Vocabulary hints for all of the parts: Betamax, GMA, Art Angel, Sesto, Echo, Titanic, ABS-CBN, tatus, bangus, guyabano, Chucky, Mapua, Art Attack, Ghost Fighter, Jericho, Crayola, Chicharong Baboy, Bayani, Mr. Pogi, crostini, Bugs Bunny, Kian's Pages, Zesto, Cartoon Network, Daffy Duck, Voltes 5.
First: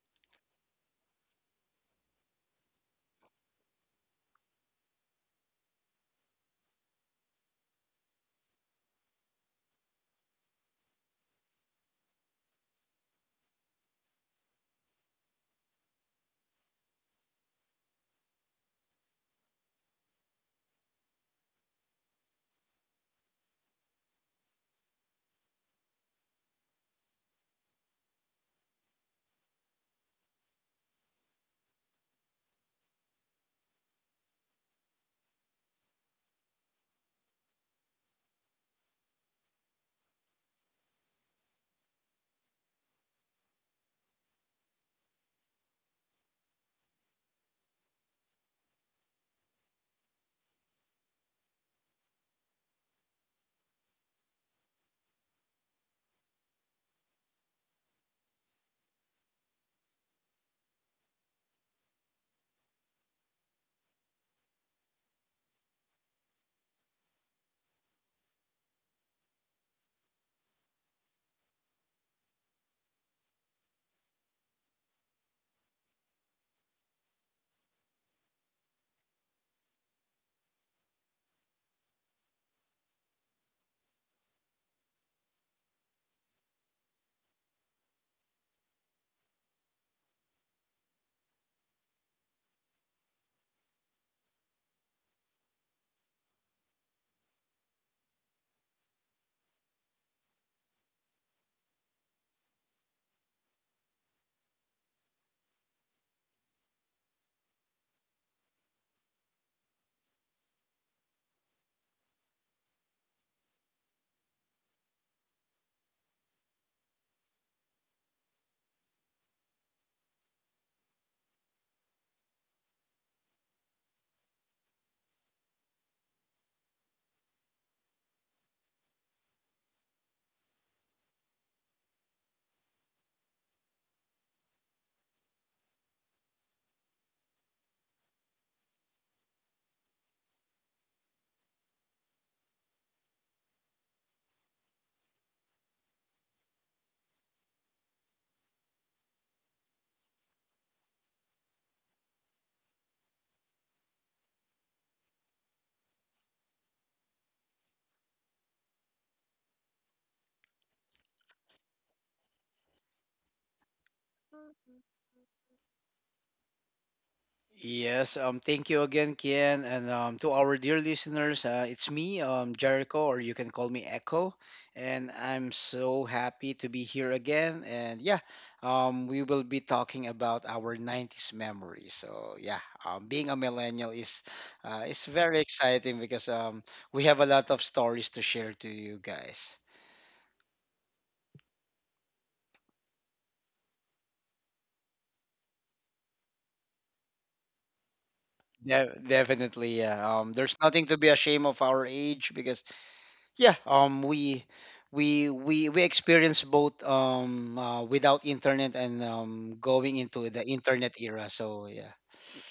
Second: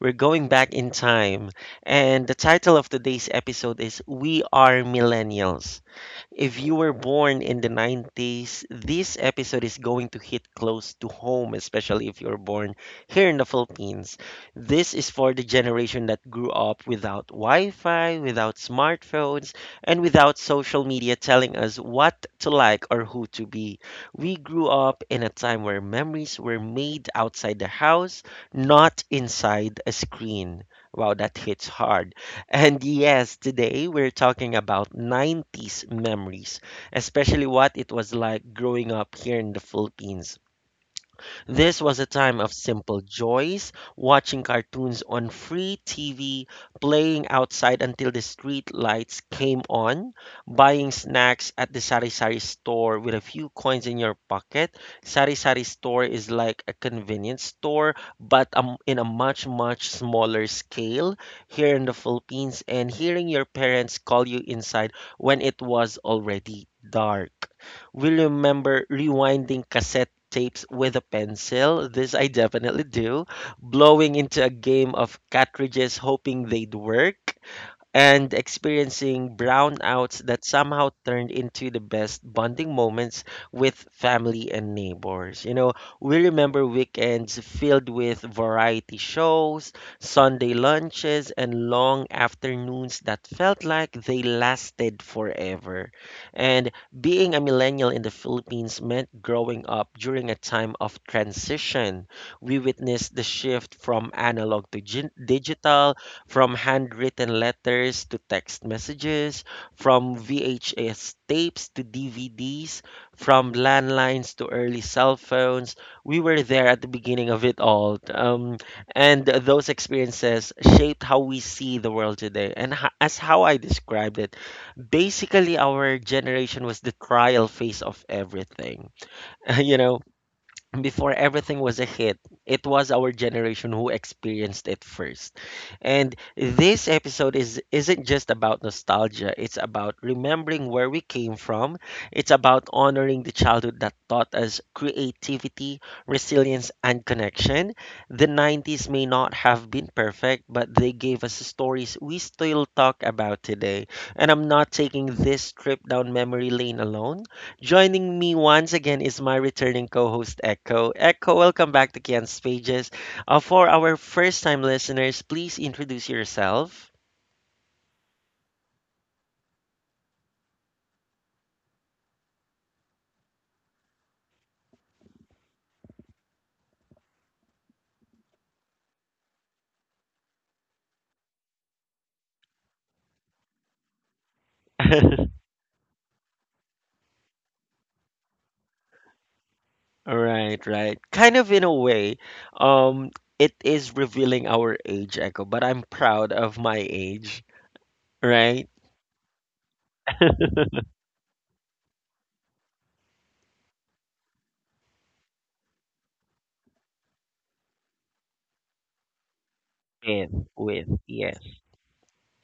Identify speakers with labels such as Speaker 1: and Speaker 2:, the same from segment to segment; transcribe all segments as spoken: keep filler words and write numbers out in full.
Speaker 1: we're going back in time, and the title of today's episode is We Are Millennials. If you were born in the nineties, this episode is going to hit close to home, especially if you're born here in the Philippines. This is for the generation that grew up without Wi Fi, without smartphones, and without social media telling us what to like or who to be. We grew up in a time where memories were made outside the house, not inside a screen. Wow, that hits hard. And yes, today we're talking about nineties memories, especially what it was like growing up here in the Philippines. This was a time of simple joys, watching cartoons on free T V, playing outside until the street lights came on, buying snacks at the Sari Sari store with a few coins in your pocket. Sari Sari store is like a convenience store, but um, in a much, much smaller scale here in the Philippines, and hearing your parents call you inside when it was already dark. We remember rewinding cassette tapes with a pencil. This I definitely do. Blowing into a game of cartridges, hoping they'd work and experiencing brownouts that somehow turned into the best bonding moments with family and neighbors. You know, we remember weekends filled with variety shows, Sunday lunches, and long afternoons that felt like they lasted forever. And being a millennial in the Philippines meant growing up during a time of transition. We witnessed the shift from analog to gin- digital, from handwritten letters to text messages, from V H S tapes to D V Ds, from landlines to early cell phones, we were there at the beginning of it all. Um, and those experiences shaped how we see the world today. And ho- as how I described it, basically, our generation was the trial phase of everything. You know, before everything was a hit, it was our generation who experienced it first. And this episode is isn't just about nostalgia, it's about remembering where we came from. It's about honoring the childhood that taught us creativity, resilience, and connection. The nineties may not have been perfect, but they gave us stories we still talk about today. And I'm not taking this trip down memory lane alone. Joining me once again is my returning co host, Echo. Echo, welcome back to Kian's Pages. Uh, for our first time listeners, please introduce yourself.
Speaker 2: Yes, um, thank you again, Kian, and um, to our dear listeners, uh, it's me, um, Jericho, or you can call me Echo, and I'm so happy to be here again. And yeah, um, we will be talking about our nineties memories. So yeah, um, being a millennial is uh, is very exciting because um, we have a lot of stories to share to you guys.
Speaker 1: Right, right. Kind of in a way, um, it is revealing our age, Echo, but I'm proud of my age, right?
Speaker 2: De- definitely, yeah. Um, there's nothing to be ashamed of our age because Yeah, um, we we we we experienced both um uh, without internet and um going into
Speaker 1: With,
Speaker 2: the
Speaker 1: with,
Speaker 2: internet era.
Speaker 1: yeah.
Speaker 2: So yeah,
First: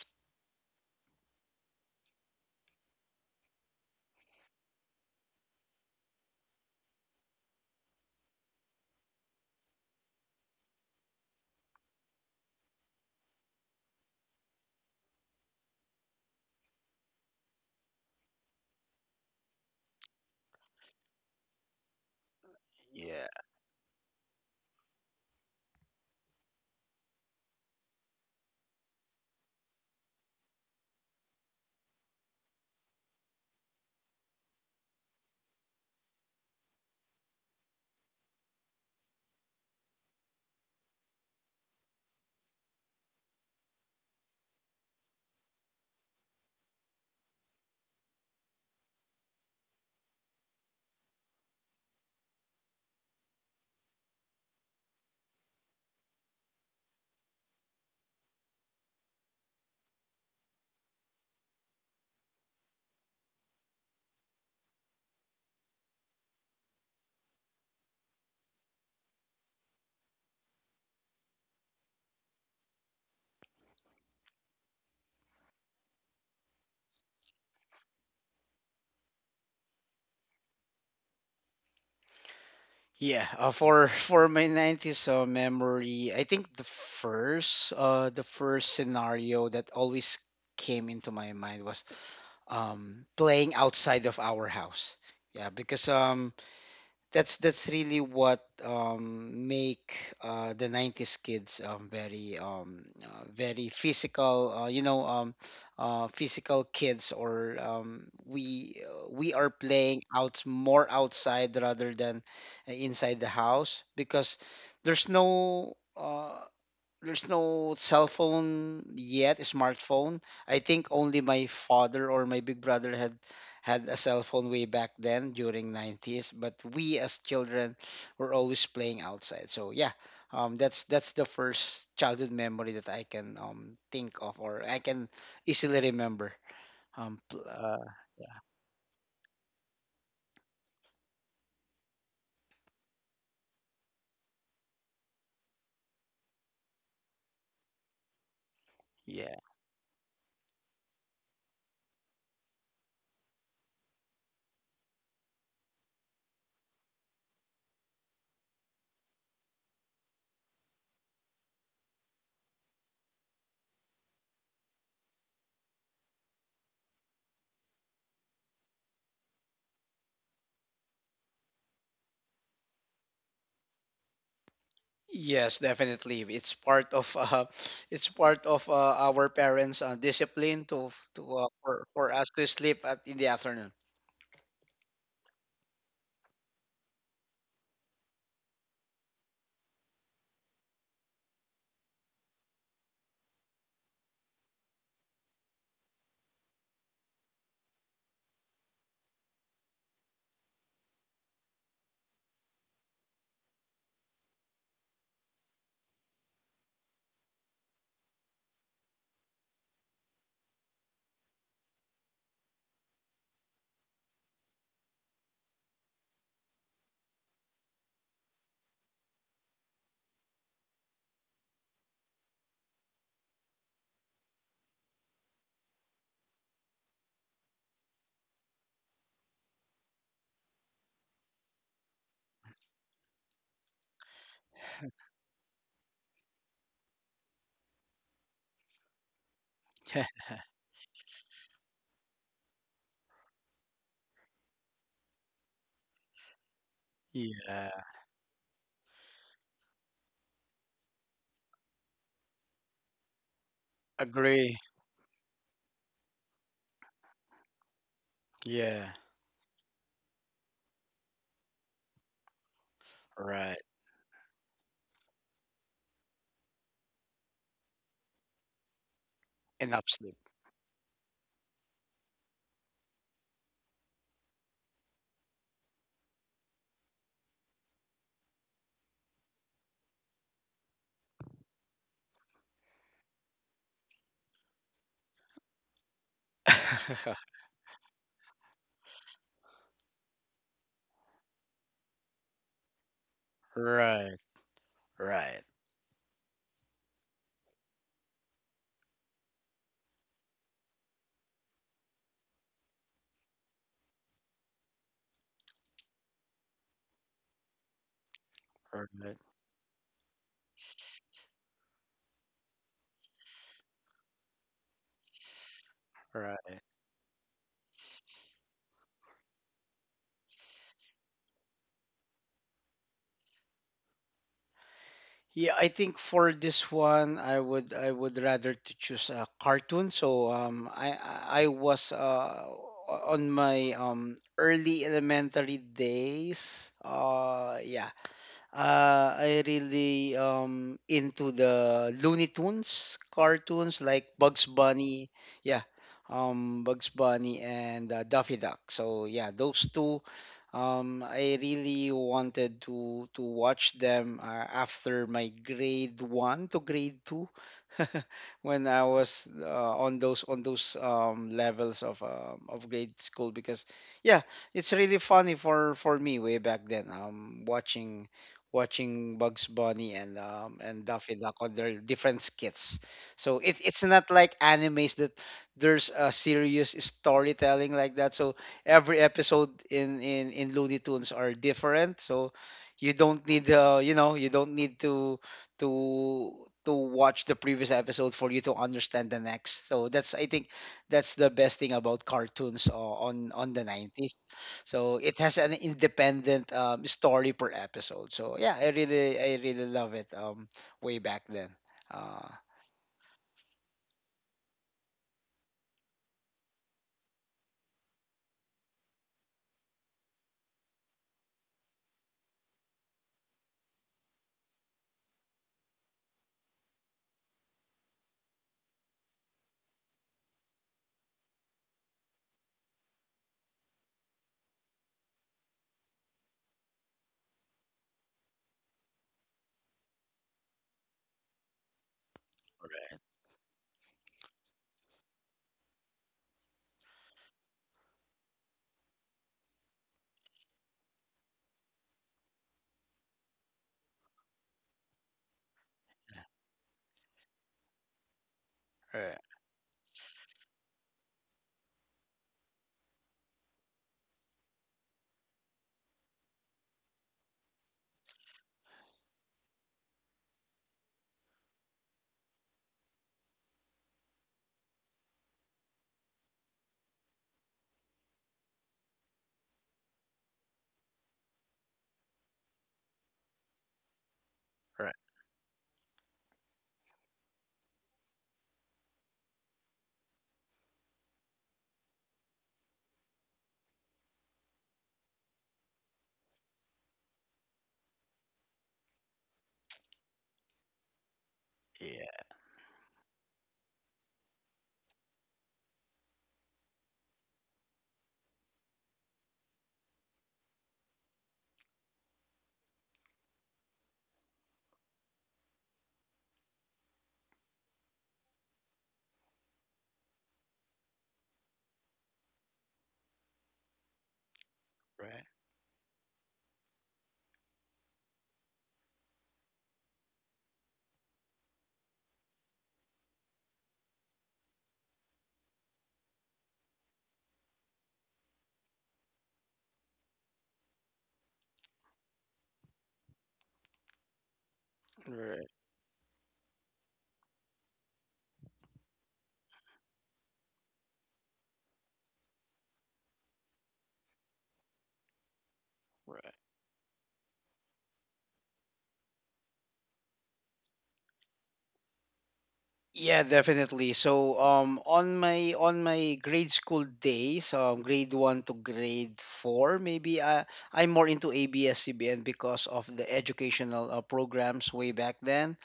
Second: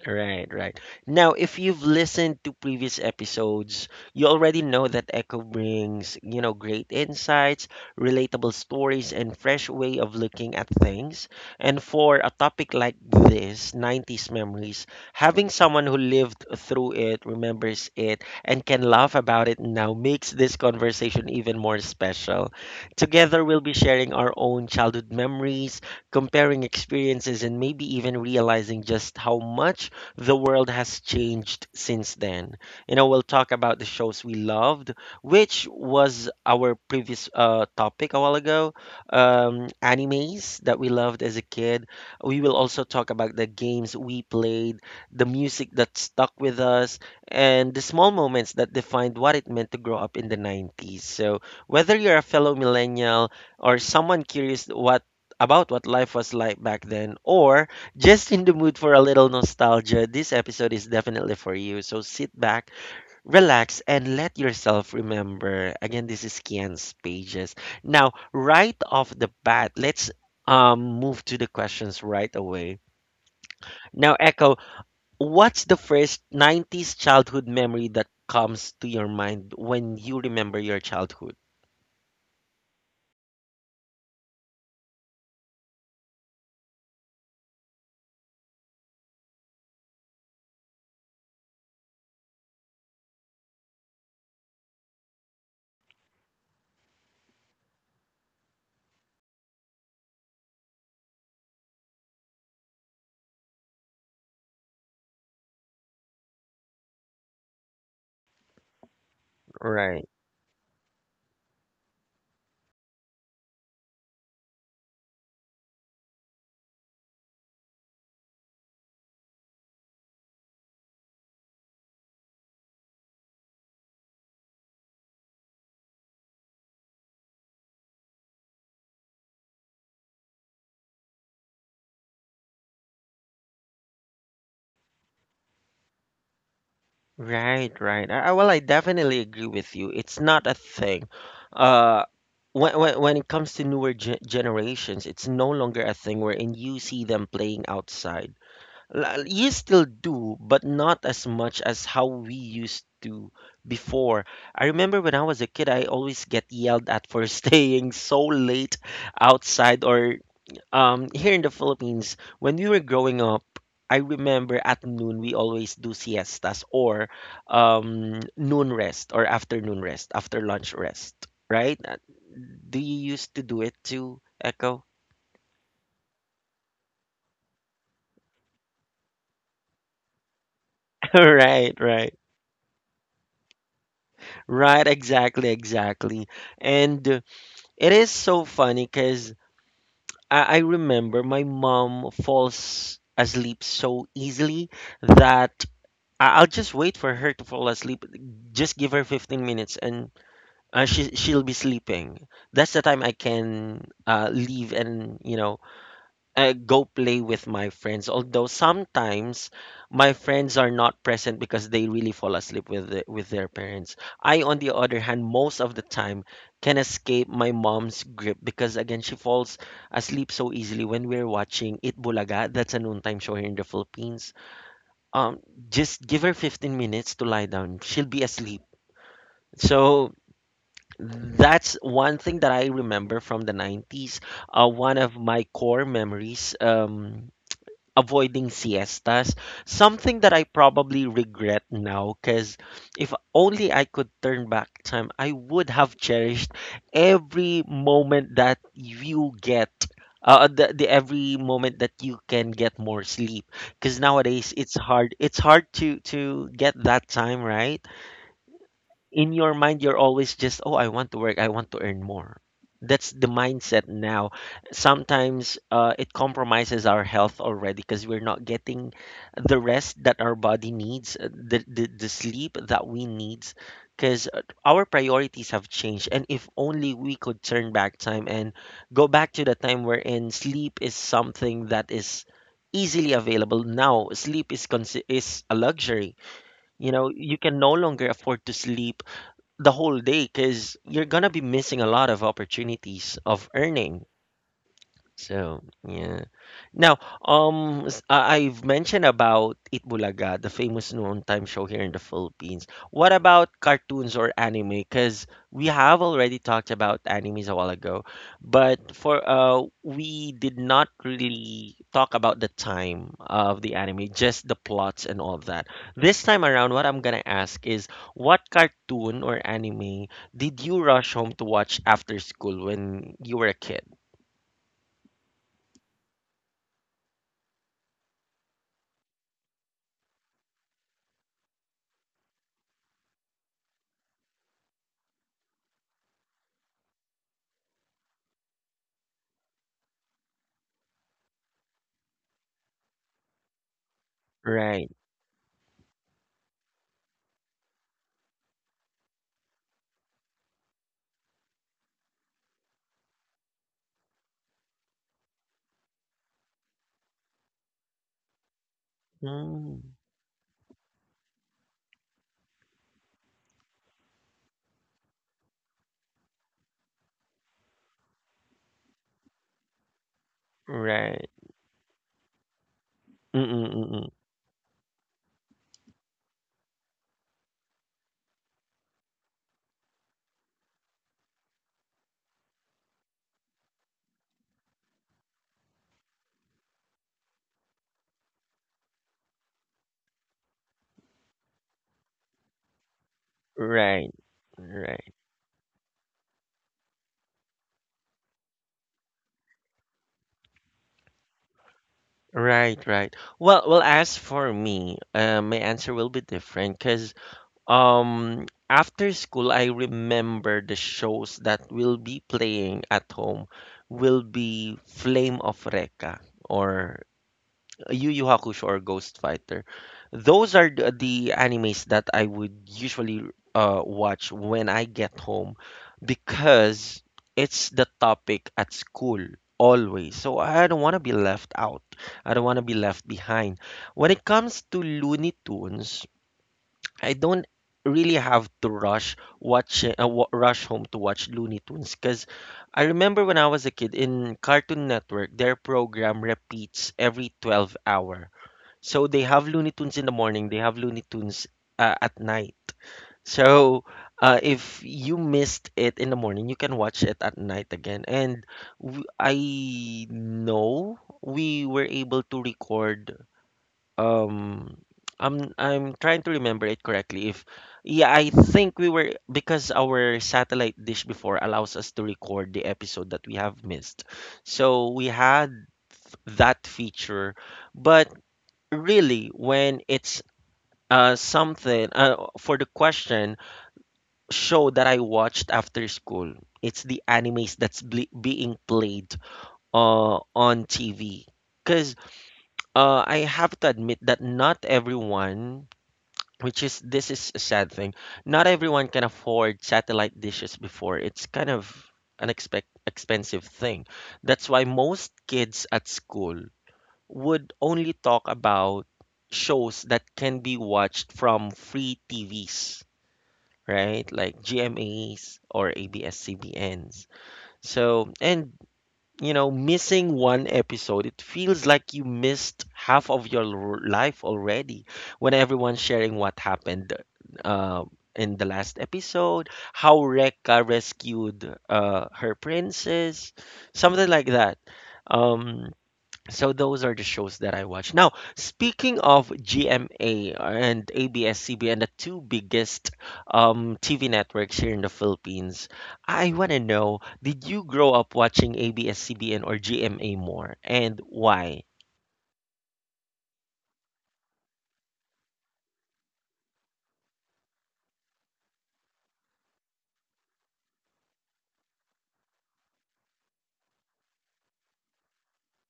Speaker 1: Right, right. Now, if you've listened to previous episodes, you already know that Echo brings, you know, great insights, relatable stories, and fresh way of looking at things. And for a topic like this, nineties memories, having someone who lived through it, remembers it, and can laugh about it now makes this conversation even more special.
Speaker 2: yeah.
Speaker 1: Together, we'll be sharing our own childhood memories, comparing experiences, and maybe even realizing just how much the world has changed since then. You know, we'll talk about the shows we loved, which was our previous uh, topic a while ago, um, animes that we loved as a kid. We will also talk about the games we played, the music that stuck with us, and the small moments that defined what it meant to grow up in the nineties. So, whether you're a fellow millennial or someone curious what about what life was like back then, or just in the mood for a little nostalgia, this episode is definitely for you. So sit back, relax, and let yourself remember. Again, this is Kian's Pages. Now, right off the bat, let's um, move to the questions right away. Now, Echo, what's the first nineties childhood memory that comes to your mind when you remember your childhood?
Speaker 2: yeah. Uh, for for my nineties uh, memory, I think the first uh the first scenario that always came into my mind was um playing outside of our house. Yeah, because um that's that's really what um, make uh, the nineties kids um, very um, uh, very physical uh, you know um, uh, physical kids or um, we uh, we are playing
Speaker 1: Right.
Speaker 2: out more outside rather than uh, inside the house because there's no uh, there's no cell phone yet, smartphone. I think only my father or my big brother had had a cell phone way back then during nineties, but we as children were always playing outside. So yeah, um, that's that's the first childhood memory that I can um, think of or I can easily remember. Um, pl-
Speaker 1: Right,
Speaker 2: uh,
Speaker 1: right. I, I- well, I definitely agree with you. It's not a thing. Uh, when, when, when it comes to newer ge generations, it's no longer a thing wherein you see them playing outside. L-
Speaker 2: yeah.
Speaker 1: You still do, but not as much as how we used to before. I remember when I was a kid, I always get yelled at for staying so late outside or um, here in the Philippines, when we were growing up, I remember at noon we always do siestas or um, noon rest or afternoon rest, after lunch rest, right? Uh, Do you used to do it too, Echo?
Speaker 2: Yes, definitely. It's part of uh, it's part of uh, our parents' uh, discipline to to uh,
Speaker 1: Right,
Speaker 2: for, for
Speaker 1: right,
Speaker 2: us to sleep at, in the afternoon.
Speaker 1: right, exactly, exactly. And uh, it is so funny because I, I remember my mom falls asleep so easily that I- I'll just wait for her to fall asleep. Just give her fifteen minutes and uh, she she'll be sleeping. That's the time I can uh, leave and, you know, uh, go play with my friends. Although sometimes my friends are not present because they really fall asleep with the, with their parents. I, on the other hand, most of the time can escape my mom's grip because again she falls asleep so easily when we're watching It Bulaga. That's a noontime show here in the Philippines. um just give her fifteen minutes to lie down, she'll be asleep. So that's one thing that I remember from the nineties. Uh, one of my core memories, um, avoiding siestas, something that I probably regret now because if only I could turn back time, I would have cherished every
Speaker 2: yeah.
Speaker 1: moment that you get. Uh, the, the every moment that you can get more sleep, because nowadays
Speaker 2: Agree.
Speaker 1: it's hard it's hard to to get that time, right?
Speaker 2: Yeah.
Speaker 1: In your mind you're always just, oh, I want to work, I want to earn more. That's the
Speaker 2: Right.
Speaker 1: mindset now. Sometimes uh, it compromises our health already because we're not getting the
Speaker 2: Enough
Speaker 1: rest
Speaker 2: sleep.
Speaker 1: that our body needs, uh, the, the, the sleep that we need, because our priorities have changed. And if only we could turn back time and go back to the time wherein sleep is something that is easily available. Now sleep is consi- is a luxury. You know, you can no longer afford to sleep the whole day because you're gonna be missing a lot of opportunities of earning.
Speaker 2: right. Right.
Speaker 1: So, yeah. Now, um, s- I- I've mentioned about Itbulaga, the famous noon time show here in the Philippines. What about cartoons or anime? Because we have already talked about animes a while ago, but
Speaker 2: Right.
Speaker 1: for uh, we did not really talk about the time of the anime, just the plots and all that. This time
Speaker 2: Right.
Speaker 1: around, what I'm gonna ask is, what cartoon or anime did you rush home to watch after school when you were a kid?
Speaker 2: Yeah, I think for this one, I would I would rather to choose a cartoon. So um, I I I was uh on my um early elementary days. Uh, yeah, Uh, I really um into the Looney Tunes cartoons like Bugs
Speaker 1: Right.
Speaker 2: Bunny, yeah, um Bugs Bunny and uh, Daffy Duck. So yeah, those two, um, I really wanted to to watch them uh, after my grade one to grade two, when I was uh,
Speaker 1: Mm,
Speaker 2: on those on those um levels of um, of grade school because yeah, it's really funny for for me way back then. Um, watching watching Bugs Bunny and um, and Daffy
Speaker 1: right.
Speaker 2: Duck on their different skits. So it,
Speaker 1: Mm-mm,
Speaker 2: it's
Speaker 1: mm.
Speaker 2: not like animes that there's a serious storytelling like that. So every episode in in in Looney Tunes are different. So you don't need uh, you know you don't need to to to watch the previous episode for you to understand the next. So that's I think that's the best thing about cartoons uh, on on the nineties
Speaker 1: Right,
Speaker 2: so
Speaker 1: right,
Speaker 2: it has an independent um, story per episode. So yeah, I really I really love it um way back then. Uh
Speaker 1: right, right. Well, well, as for me, uh, my answer will be different because um, after school, I remember the shows that will be playing at home will be Flame of Recca or Yu Yu Hakusho or Ghost Fighter. Those are the, the animes that I would usually uh, watch when I get home because it's the topic at school always. So I don't want to be left out. I don't want to be left behind. When it comes to Looney Tunes, I don't really have to rush watch uh, wa- rush home to watch Looney Tunes because I remember when I was a kid in Cartoon Network, their program repeats every twelve hour. So
Speaker 2: right,
Speaker 1: they have Looney Tunes in the morning, they have Looney Tunes uh, at night. So uh, if you missed it in the morning, you can watch it at night again. And w- I know we were able to record. Um, I'm I'm trying to remember it correctly. If yeah, I think we were, because our satellite dish before allows us to record the episode that we have missed. So we had that feature, but really when it's uh, something uh, for the question, show that I watched after school. It's the animes that's ble- being played uh, on T V. Because
Speaker 2: yeah,
Speaker 1: uh, I have to admit that not everyone, which is this is a sad thing, not everyone can afford satellite dishes before. It's kind of an expect expensive thing. That's why most kids at school would only talk about shows that can be watched from free T Vs, right? Like
Speaker 2: right.
Speaker 1: G M As or A B S-C B Ns. So, and you know, missing one episode, it feels like you missed half of your l- life already when everyone's sharing what happened uh, in the last episode, how Rekka rescued uh, her princess, something like that.
Speaker 2: Right.
Speaker 1: Um, so those are the shows that I watch. Now, speaking of G M A and ABS-CBN, the two biggest um, T V networks here in the Philippines, I
Speaker 2: Right.
Speaker 1: want to know, did you grow up watching A B S-C B N or G M A more, and why?
Speaker 2: Yeah, definitely. So, um, on my on my grade school days, um, grade one to grade four, maybe I I'm more into A B S-C B N because of the educational uh, programs way back then,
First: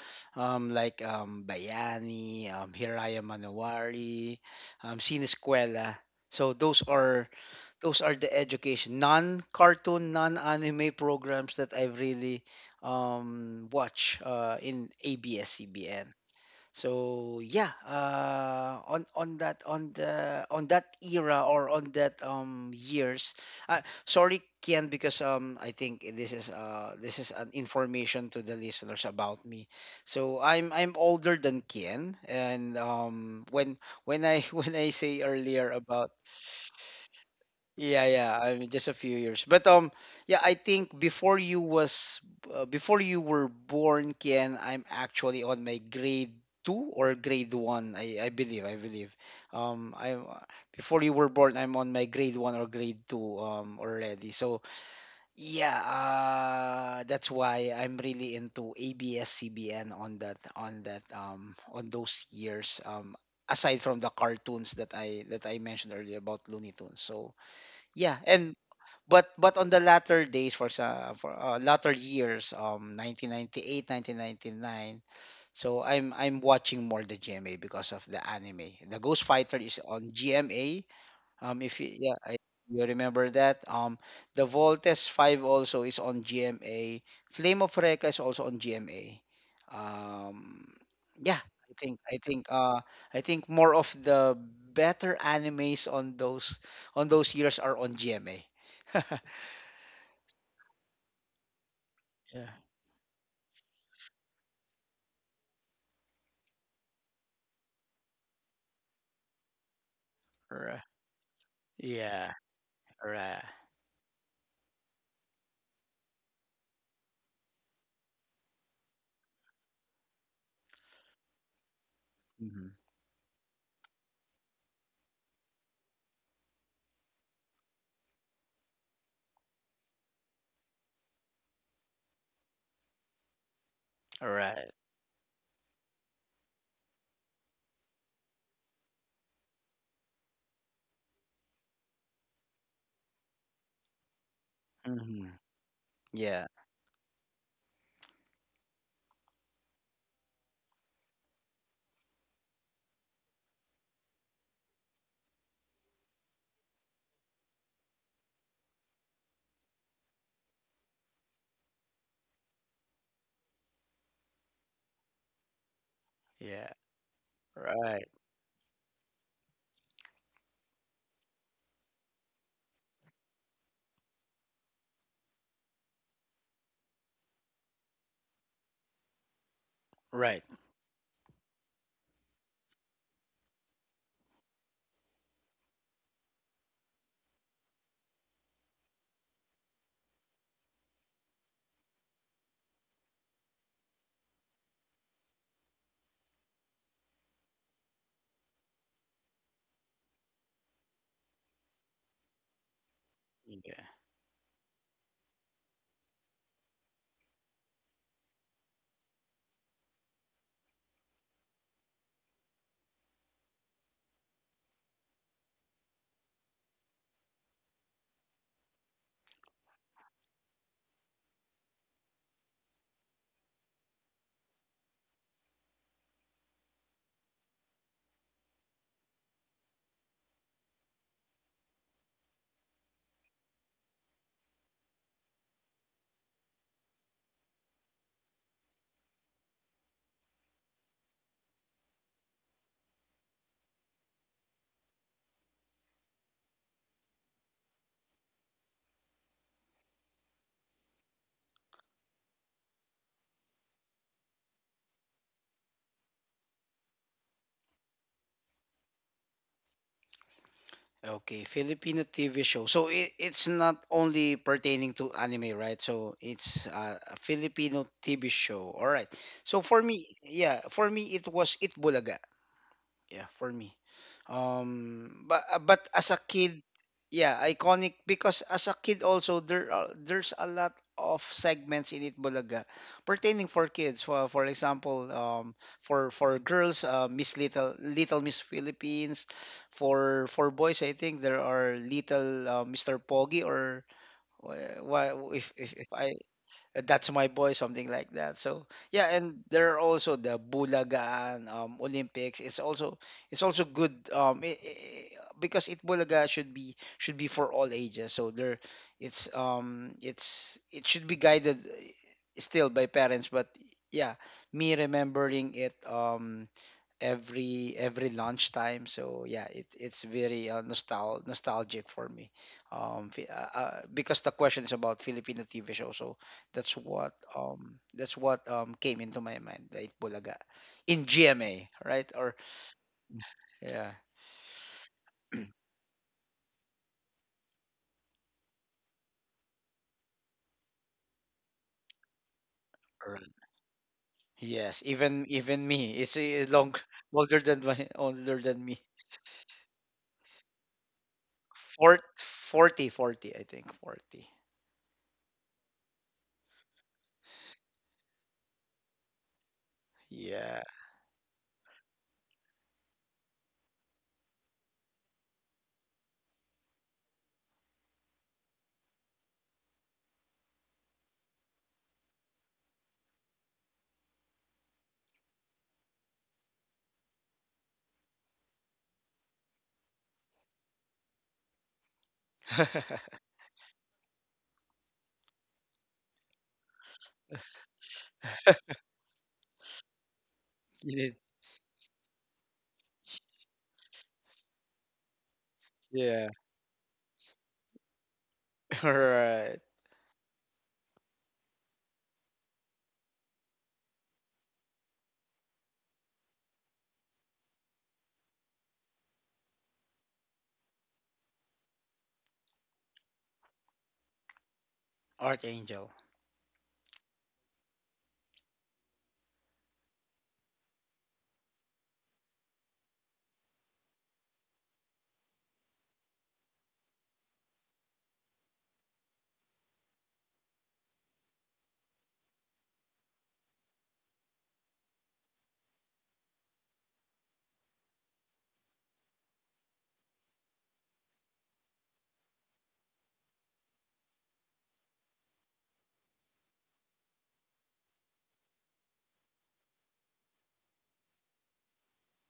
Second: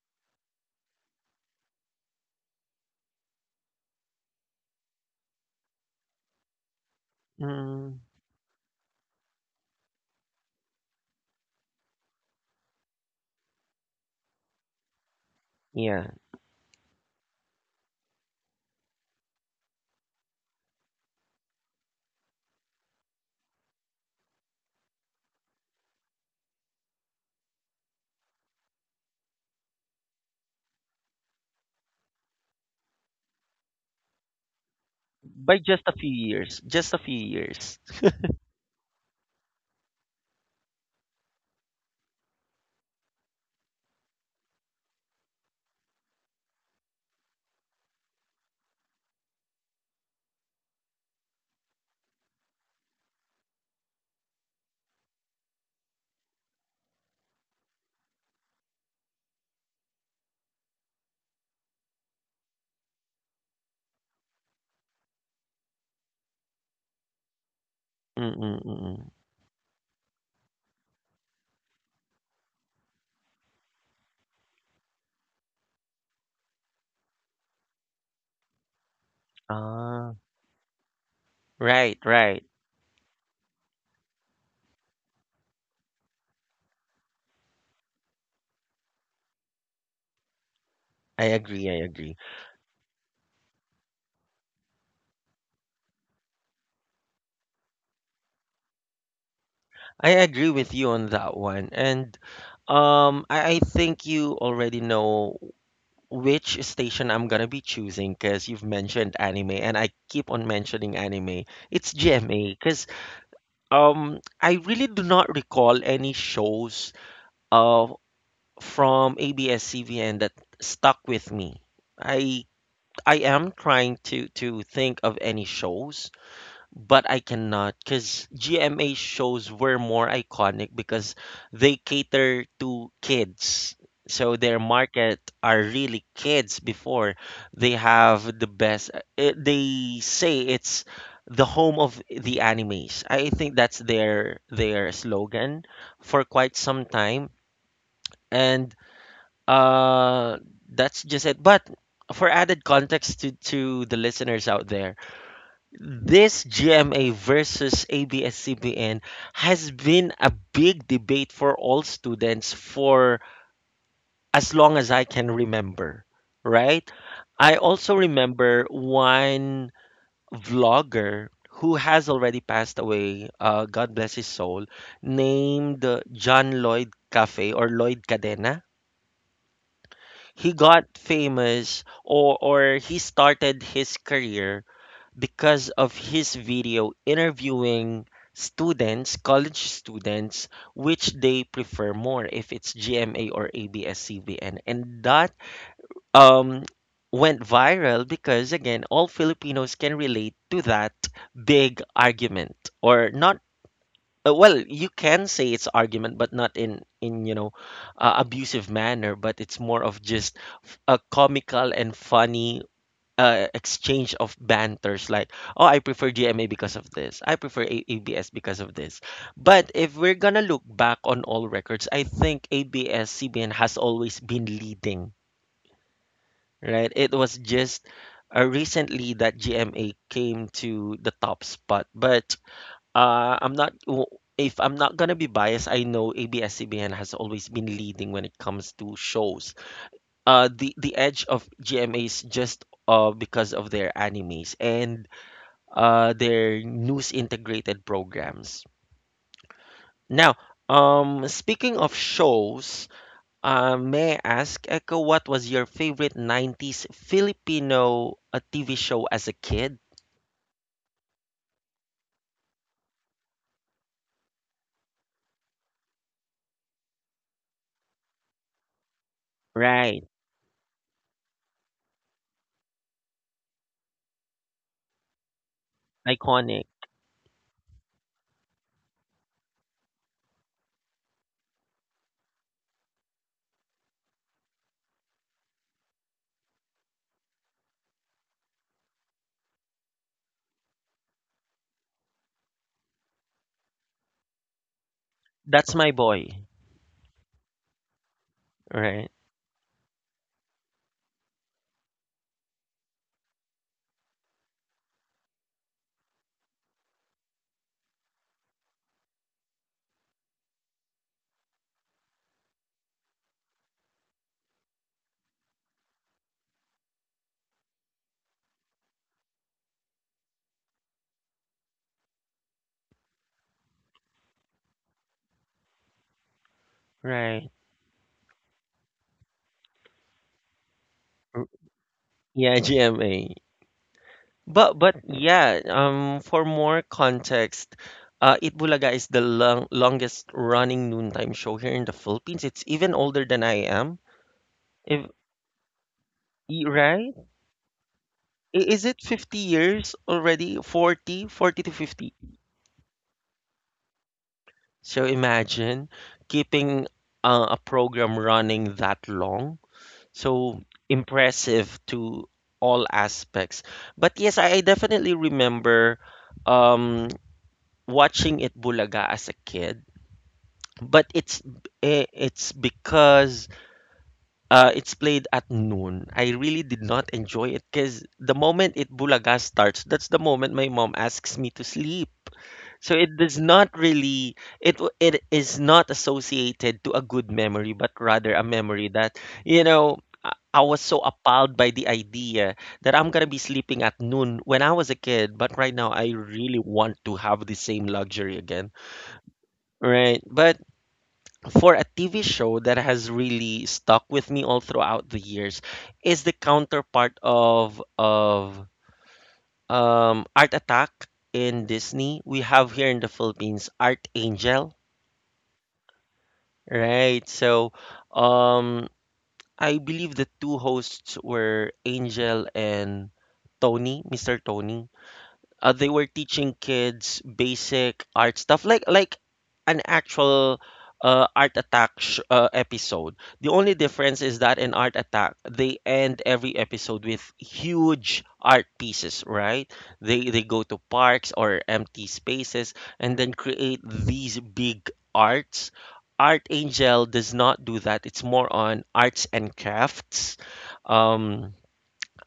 Speaker 2: um, like um, Bayani, um, Hiraya Manowari, um, Sinescuela. So those are those
Speaker 1: Mm,
Speaker 2: are the education non-cartoon, non-anime programs that I've really um watch uh in A B S-C B N.
Speaker 1: yeah,
Speaker 2: So yeah, uh, on on that on the on that era or on that um years, uh, sorry Kian because um I think this is uh this is an information to the listeners about me. So I'm I'm older than Kian, and um when when I when I say
Speaker 1: by
Speaker 2: earlier
Speaker 1: just a
Speaker 2: about
Speaker 1: few years, just a few years.
Speaker 2: yeah, yeah, I mean, just a few years. But um, yeah, I think before you was uh, before you were born, Kian, I'm actually on my grade two or grade one. I, I believe, I believe. Um, I before you were born, I'm on my grade one or grade two um already. So yeah, uh, that's why I'm really into A B S-C B N on that on that um on those years. Um, aside from the cartoons that I that I mentioned earlier about Looney Tunes. So yeah, and
Speaker 1: Mm-mm-mm.
Speaker 2: but but on the latter days for sa for uh, latter years um nineteen ninety eight, nineteen ninety nine. So i'm i'm watching more the GMA because of the anime. The ghost fighter is on
Speaker 1: Ah,
Speaker 2: GMA. Um, if you,
Speaker 1: right,
Speaker 2: yeah, I,
Speaker 1: right.
Speaker 2: you remember that. Um, the Voltes five also is on G M A. Flame of Reka is also on G M A. Um,
Speaker 1: I
Speaker 2: yeah, I
Speaker 1: agree, I
Speaker 2: think I
Speaker 1: agree.
Speaker 2: think uh, I think more of the better animes on those on those years are on G M A.
Speaker 1: I agree with you on that one. And
Speaker 2: yeah.
Speaker 1: um, I, I think you already know which station I'm gonna be choosing because you've mentioned anime and I keep on
Speaker 2: Right.
Speaker 1: mentioning anime. It's
Speaker 2: Yeah.
Speaker 1: G M A because
Speaker 2: Right.
Speaker 1: um I really do not recall any shows uh from A B S-C B N that stuck with me. I
Speaker 2: Mhm.
Speaker 1: I am trying to to think of any shows, but I cannot because G M A shows were more iconic because they cater to kids.
Speaker 2: All
Speaker 1: So their
Speaker 2: right.
Speaker 1: market are really kids before. They have the best. Uh, they say it's the home of the animes. I think that's their their
Speaker 2: Mhm.
Speaker 1: slogan for
Speaker 2: Yeah.
Speaker 1: quite some time. And uh, that's just it. But for added context to, to the listeners out there, this G M A versus A B S-C B N has been a big debate for all students for as long as I can remember,
Speaker 2: Yeah.
Speaker 1: right? I also
Speaker 2: Right.
Speaker 1: remember one vlogger who has already passed away, uh, God bless his soul, named uh, John Lloyd Cafe or Lloyd Cadena.
Speaker 2: Right.
Speaker 1: He got famous, or, or he started his career because of his video interviewing students, college students, which they prefer more if it's G M A or A B S-C B N. And that um, went viral because, again, all Filipinos can relate to that big argument or not. uh, Well, you can say it's argument, but not in in you know uh, abusive manner. But it's more of just f- a comical and funny uh, exchange of banters like, oh, I prefer GMA because of this, I prefer A- ABS because of this. But if we're gonna look back on all records, I think abs cbn has always been leading, right? It was just uh, recently that GMA came to the top spot. But uh, I'm not w- if I'm not gonna be biased, I know abs cbn has always been leading when it comes to shows. uh the the edge of GMA is just uh because of their animes and uh, their news integrated programs. Now, um, speaking of shows, uh, may I ask, Echo, what was your favorite nineties Filipino uh, T V show as a kid?
Speaker 2: Okay, Filipino T V show. So it, it's not only pertaining to anime, right? So it's uh, a Filipino T V show. All right. So for
Speaker 1: Right,
Speaker 2: me, yeah, for me it was It Bulaga. Yeah, for me um but uh, but as a kid
Speaker 1: iconic.
Speaker 2: yeah iconic, because as a kid also there are, there's a lot of segments in It Bulaga pertaining for kids, for for example um for for girls, uh, Miss Little Little Miss Philippines, for for boys I think there are Little uh, Mister Pogi or uh, why if if
Speaker 1: That's
Speaker 2: if
Speaker 1: my
Speaker 2: I
Speaker 1: boy.
Speaker 2: uh, that's my boy, something like that. So yeah,
Speaker 1: Right,
Speaker 2: and there are also the bulagaan um, olympics. It's also it's also good. Um I I Because It Bulaga should be should be for all ages, so there it's um it's it should be guided uh, still by parents, but yeah, me remembering it um every every lunchtime. So yeah, it, it's very uh, nostal nostalgic for me. Um, fi- uh, uh, because the question is about Filipino T V show, so that's what
Speaker 1: right.
Speaker 2: um that's what um came into my mind. The Itbulaga in
Speaker 1: R-
Speaker 2: G M A, right? Or
Speaker 1: Yeah, G M A.
Speaker 2: yeah.
Speaker 1: But but yeah, um, for more context, uh, Itbulaga is the long, longest running noontime show here in the Philippines. It's even
Speaker 2: Alright.
Speaker 1: older than I am.
Speaker 2: Yes,
Speaker 1: If
Speaker 2: even even me. It's uh,
Speaker 1: y-
Speaker 2: long
Speaker 1: right?
Speaker 2: older than my older
Speaker 1: I-
Speaker 2: than me.
Speaker 1: Is it fifty years already? Forty, forty to
Speaker 2: Fort,
Speaker 1: fifty.
Speaker 2: 40, forty, I think forty.
Speaker 1: So imagine keeping uh, a program running that long.
Speaker 2: Yeah.
Speaker 1: So impressive to all aspects. But yes, I, I definitely remember um, watching it Bulaga as a kid. But it's eh, it's because uh, it's played at noon. I really did not enjoy it because the moment it Bulaga starts, that's the moment my mom asks me to sleep. So it does not really it w- it is not associated to a good memory, but rather a memory that, you know, I, I was
Speaker 2: You
Speaker 1: so
Speaker 2: did-
Speaker 1: appalled by the idea that I'm gonna be sleeping at noon when I was a kid, but right now I
Speaker 2: Yeah.
Speaker 1: really want to have the same luxury again,
Speaker 2: All right.
Speaker 1: right? But for a T V show that has really stuck with me all throughout the years is the counterpart of of um Art Attack in Disney. We have here in the Philippines Art Angel.
Speaker 2: Archangel.
Speaker 1: Right. So, um, I believe the two hosts were Angel and Tony, mister Tony. Uh, they were teaching kids basic art stuff like like an actual uh, art attack sh- uh, episode. The only difference is that in Art Attack they end every episode with huge art pieces, right? They they go to parks or empty spaces and then create these big arts. Art Angel does not do that. It's more on arts and crafts. um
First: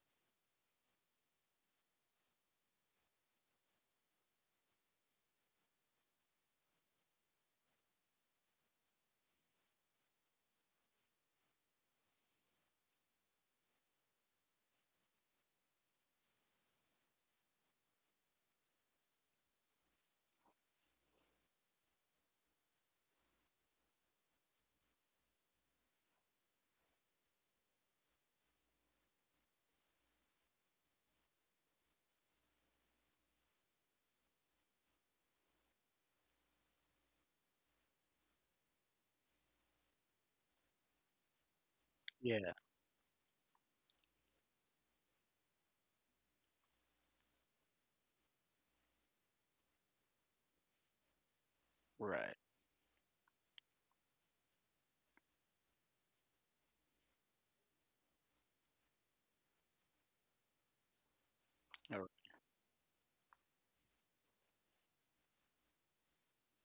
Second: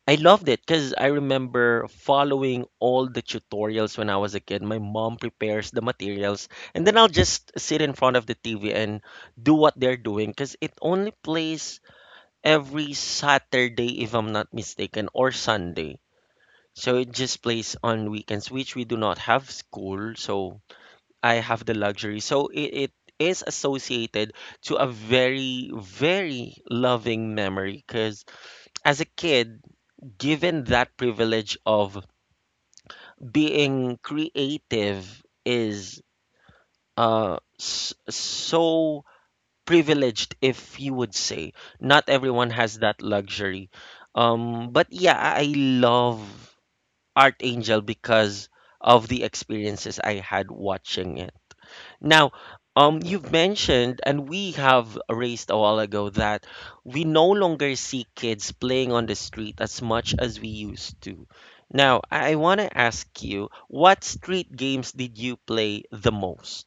Speaker 1: I loved it because I remember following all the tutorials when I was a kid. My mom prepares the materials, and then I'll just sit in front of the T V and do what they're doing because it only plays every Saturday, if I'm not mistaken, or Sunday. So it just plays on weekends, which we do not have school. So I have the luxury. So it, it is associated to a very, very loving memory because as a kid, given that privilege of being creative is uh s- so privileged, if you would say. Not everyone has that luxury. Um but yeah, i I love Art Angel because of the experiences I had watching it. Now,
Speaker 2: Right.
Speaker 1: um, you've mentioned, and we have raised a while ago, that we no longer see kids playing on the street as much as we used to. Now,
Speaker 2: Alright.
Speaker 1: I want to ask you, what street games did you play the most?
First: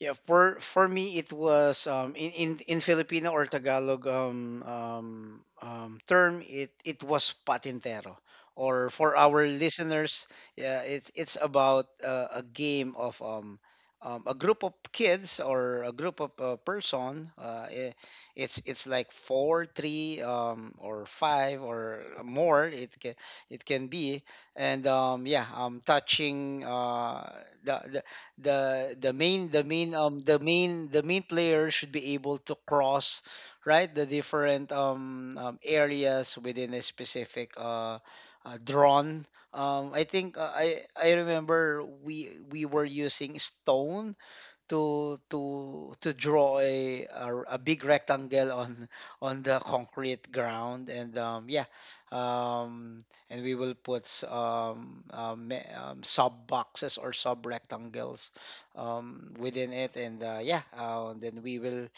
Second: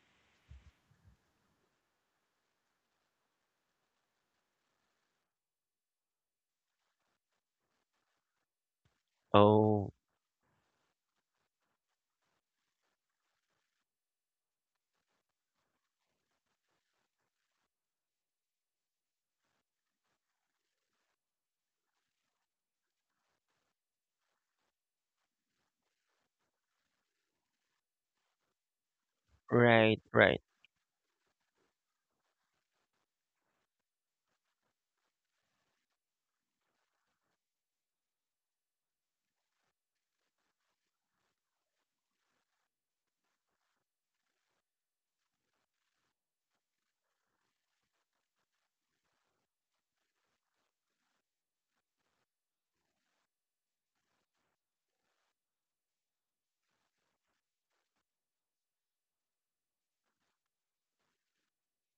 Speaker 2: Yeah, for for me it was um in in, in Filipino or Tagalog um, um um term it it was patintero. Or for our
Speaker 1: Oh,
Speaker 2: listeners, yeah, it's it's about uh, a game of um, um a group of kids or a group of uh, person. Uh, i- it's it's like four, three, um, or five or more. It can it can be and um, yeah, um, touching uh, the, the the main the main
Speaker 1: right,
Speaker 2: um the
Speaker 1: right,
Speaker 2: main the main player should be able to cross right the different um, um areas within a specific uh, uh drawn um i think uh, I I remember we we were using stone to to to draw a, a a big rectangle on on the concrete ground and um yeah um and we will put s- um, um, me- um sub boxes or sub rectangles um within it and uh, yeah uh, then we will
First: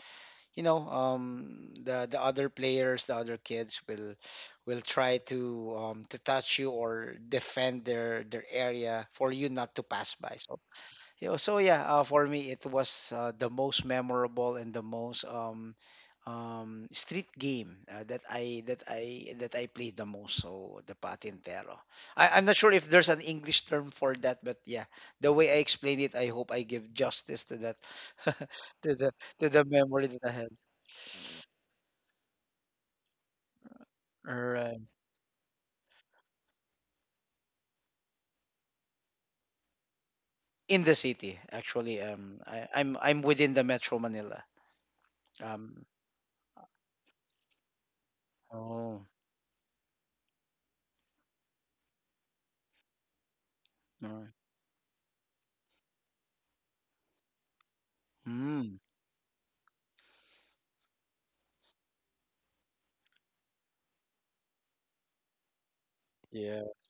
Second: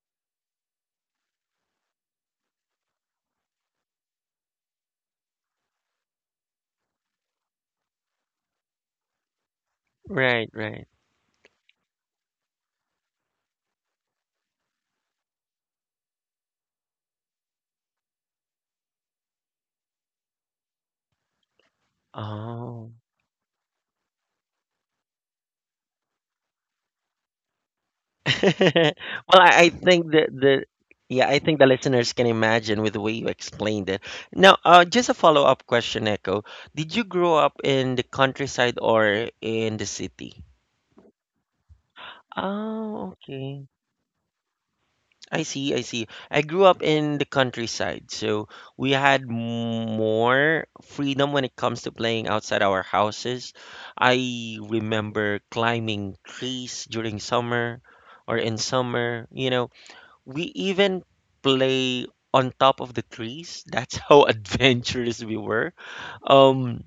Speaker 2: you know um the the other players, the other kids will will try to um to touch you or defend their their area for you not to pass by.
Speaker 1: right,
Speaker 2: So
Speaker 1: right.
Speaker 2: yeah, so yeah, uh, for me it was uh, the most memorable and the most um, um, street game uh, that I that I that I played the most. So the patintero. I, I'm not sure if
Speaker 1: Oh.
Speaker 2: there's an English term for that, but yeah, the way I explained it, I hope I give justice to that to the
Speaker 1: Well,
Speaker 2: to
Speaker 1: I,
Speaker 2: the
Speaker 1: I
Speaker 2: memory
Speaker 1: think
Speaker 2: that
Speaker 1: the
Speaker 2: I had.
Speaker 1: the yeah, I think the listeners can imagine with the way you explained it. Now,
Speaker 2: Alright.
Speaker 1: uh, just a follow-up question, Echo. Did you grow up in the countryside or in the city?
Speaker 2: In the city, actually, um, I, I'm
Speaker 1: Oh,
Speaker 2: I'm within the
Speaker 1: okay.
Speaker 2: Metro Manila.
Speaker 1: I see, I
Speaker 2: Um,
Speaker 1: see. I grew up in the countryside, so we
Speaker 2: oh,
Speaker 1: had more freedom when it comes to playing outside our houses.
Speaker 2: alright.
Speaker 1: I remember climbing trees during summer or in
Speaker 2: Mm,
Speaker 1: summer, you know, we even play on top of the trees. That's how adventurous we were.
Speaker 2: yeah.
Speaker 1: Um,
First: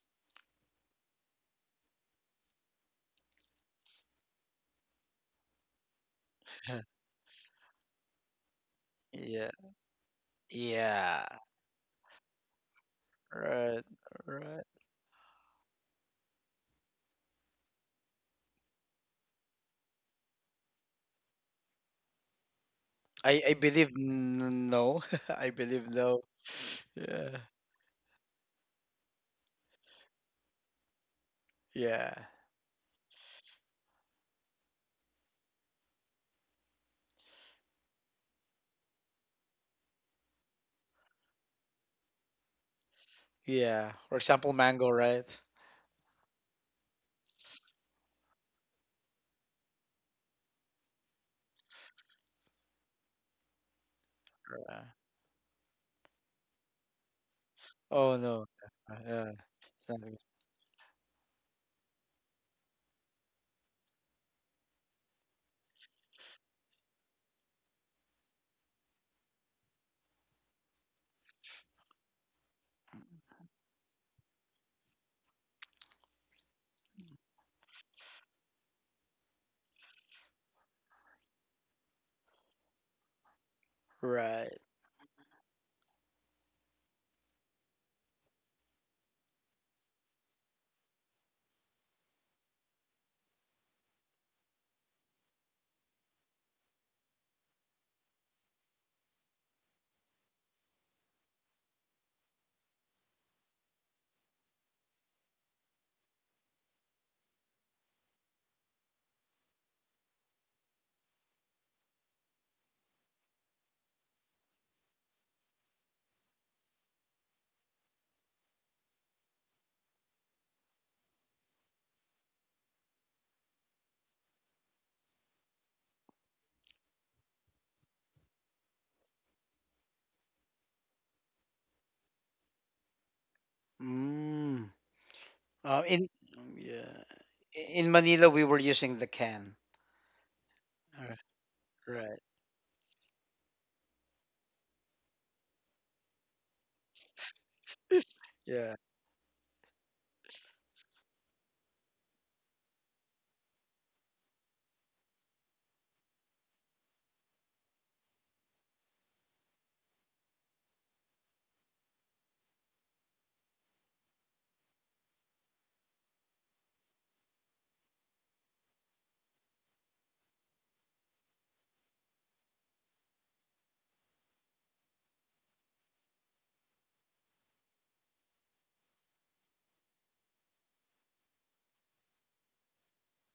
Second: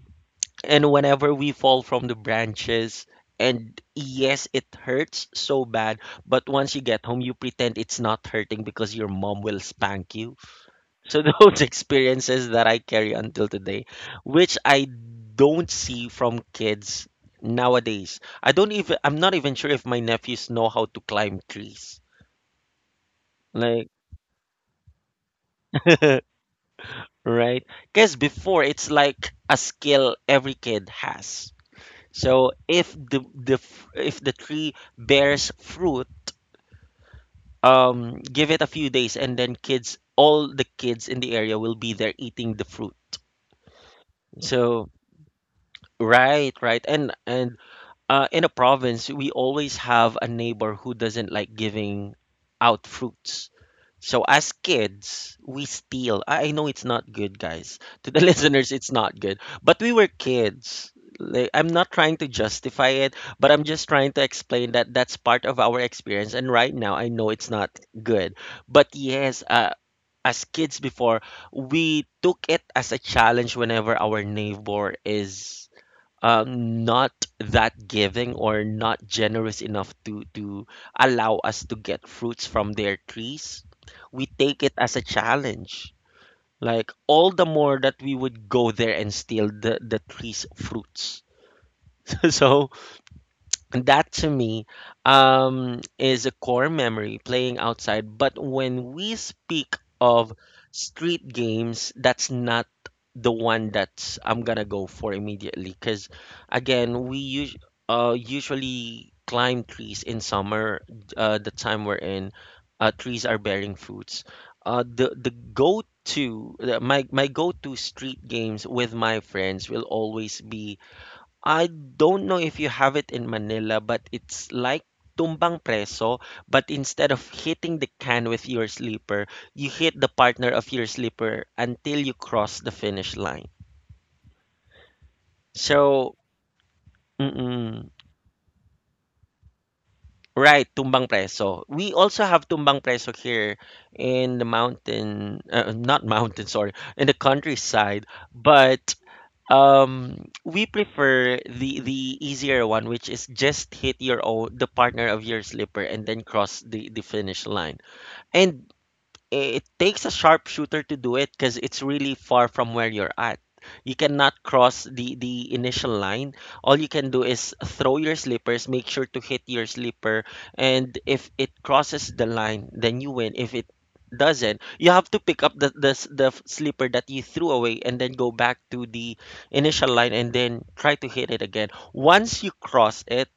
Speaker 1: and whenever we fall from the branches, and yes, it hurts so bad, but once you get home, you pretend it's not hurting because your mom
Speaker 2: Yeah,
Speaker 1: will spank you. So
Speaker 2: yeah.
Speaker 1: those experiences that I carry until
Speaker 2: Right,
Speaker 1: today, which
Speaker 2: right.
Speaker 1: I don't see from kids nowadays. I don't even I'm not even sure if my nephews know how to climb trees.
Speaker 2: I I
Speaker 1: Like
Speaker 2: believe n- no. I believe no. Yeah,
Speaker 1: right? Because before it's like a skill every kid has.
Speaker 2: yeah,
Speaker 1: So if the the f- if the tree bears fruit, um, give it a few days, and then kids, all the kids in the area will be there eating the fruit.
Speaker 2: yeah. For example, mango,
Speaker 1: So
Speaker 2: right?
Speaker 1: right, right, and and uh, in a province, we always have a neighbor who doesn't like giving out fruits. So as
Speaker 2: Yeah.
Speaker 1: kids, we steal. I I know it's not good, guys. To
Speaker 2: Oh
Speaker 1: the
Speaker 2: no.
Speaker 1: listeners, it's
Speaker 2: Uh,
Speaker 1: not
Speaker 2: Yeah.
Speaker 1: good. But
Speaker 2: It's
Speaker 1: we
Speaker 2: not
Speaker 1: were
Speaker 2: good.
Speaker 1: kids. Like, I'm not trying to justify it, but I'm just trying to explain that that's part of our experience. And right now, I know it's not good. But yes, uh, as kids before, we took it as a challenge whenever our neighbor is uh, not that giving or not generous enough to to allow us to get fruits from their trees, we
Speaker 2: Right.
Speaker 1: take it as a challenge. Like all the more that we would go there and steal the the tree's fruits. So that to me um, is a core memory playing outside. But when we speak of street games, that's not the one that's I'm gonna go for immediately. Because again, we us uh, usually climb trees in summer, uh, the time we're in. Uh, trees are bearing fruits. Uh, the the go to the, my my go to street games with my friends will always be, I don't know if you have it in Manila, but it's like tumbang preso, but instead of hitting the can with your slipper, you hit the partner of your slipper until you cross the finish line.
Speaker 2: Mm. Uh, in
Speaker 1: So,
Speaker 2: yeah. I-
Speaker 1: mm-mm,
Speaker 2: In Manila, we were using the can.
Speaker 1: right, tumbang
Speaker 2: Uh,
Speaker 1: preso. We
Speaker 2: Right.
Speaker 1: also have tumbang preso here in the mountain, uh, not mountain, sorry, in the countryside,
Speaker 2: Yeah.
Speaker 1: but Um, we prefer the the easier one, which is just hit your own the partner of your slipper and then cross the the finish line. And it takes a sharpshooter to do it because it's really far from where you're at. You cannot cross the the initial line. All you can do is throw your slippers, make sure to hit your slipper, and if it crosses the line, then you win. If it doesn't, you have to pick up the the, s- the f- slipper that you threw away and then go back to the initial line and then try to hit it again. Once you cross it,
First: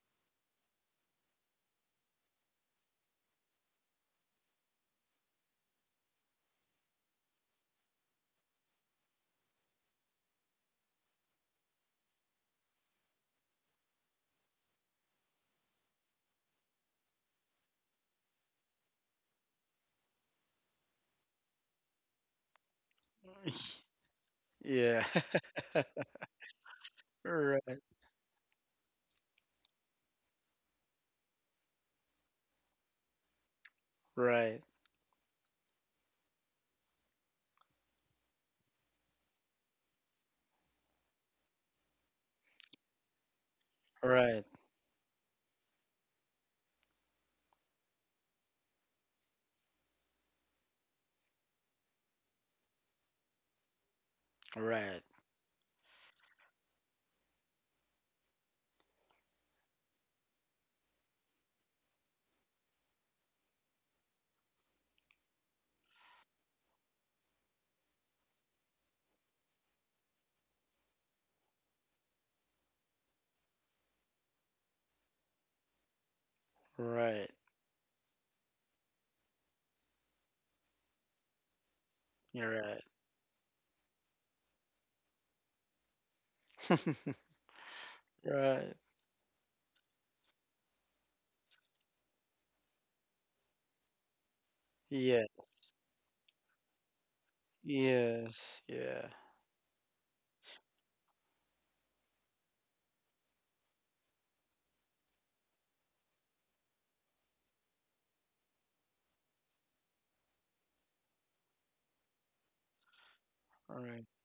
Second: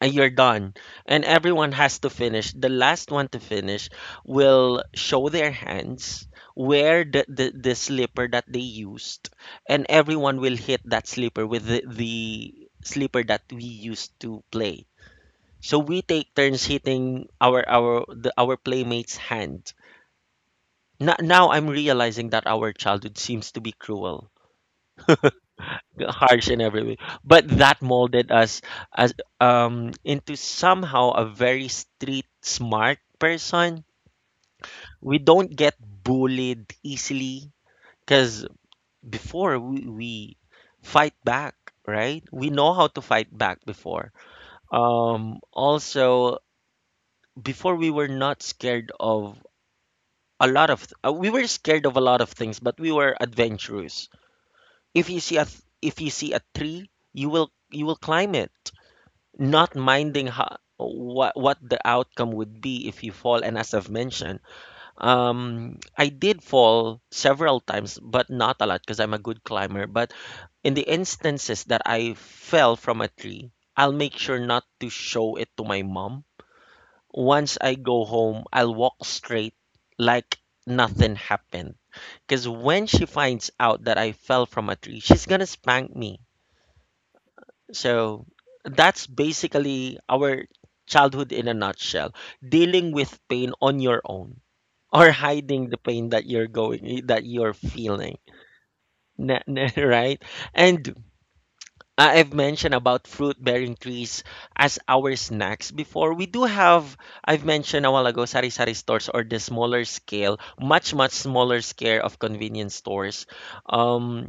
Speaker 1: and you're done. And everyone has to finish. The last one to finish will show their hands, where the, the, the slipper that they used, and everyone will hit that slipper with the, the slipper that we used to play. So we take turns hitting our our the, our playmates' hand. Now, now I'm realizing that our childhood seems to be cruel.
Speaker 2: Yeah.
Speaker 1: Harsh in every way, but that
Speaker 2: Right.
Speaker 1: molded us as um into somehow a very street smart person.
Speaker 2: Right.
Speaker 1: We don't get bullied easily because before we, we fight back. Right, we know how to fight back before.
Speaker 2: Right.
Speaker 1: Um also before, we were not scared of a lot of uh, we were scared of a lot of things, but we were adventurous.
Speaker 2: Right.
Speaker 1: If you see a th- if you see a tree, you will you will climb it, not minding how what what the outcome would be if you fall. And as I've mentioned, um I did fall several times, but not a lot because I'm a good climber. But in the instances that I fell from a tree, I'll make sure not to show it to my mom.
Speaker 2: Right.
Speaker 1: Once I go home, I'll walk straight like nothing happened, because
Speaker 2: You're
Speaker 1: when
Speaker 2: right.
Speaker 1: she finds out that I fell from a tree, she's gonna spank me. So
Speaker 2: Right.
Speaker 1: that's basically our childhood in a nutshell. Dealing with pain on your own or
Speaker 2: Yeah.
Speaker 1: hiding the pain that you're going that you're feeling.
Speaker 2: Yes. Yeah.
Speaker 1: N- n- right? And I- I've mentioned about fruit bearing trees as our snacks before. We do have, I've mentioned a while ago, sari-sari stores, or the smaller scale, much much smaller scale of convenience stores.
Speaker 2: All right.
Speaker 1: Um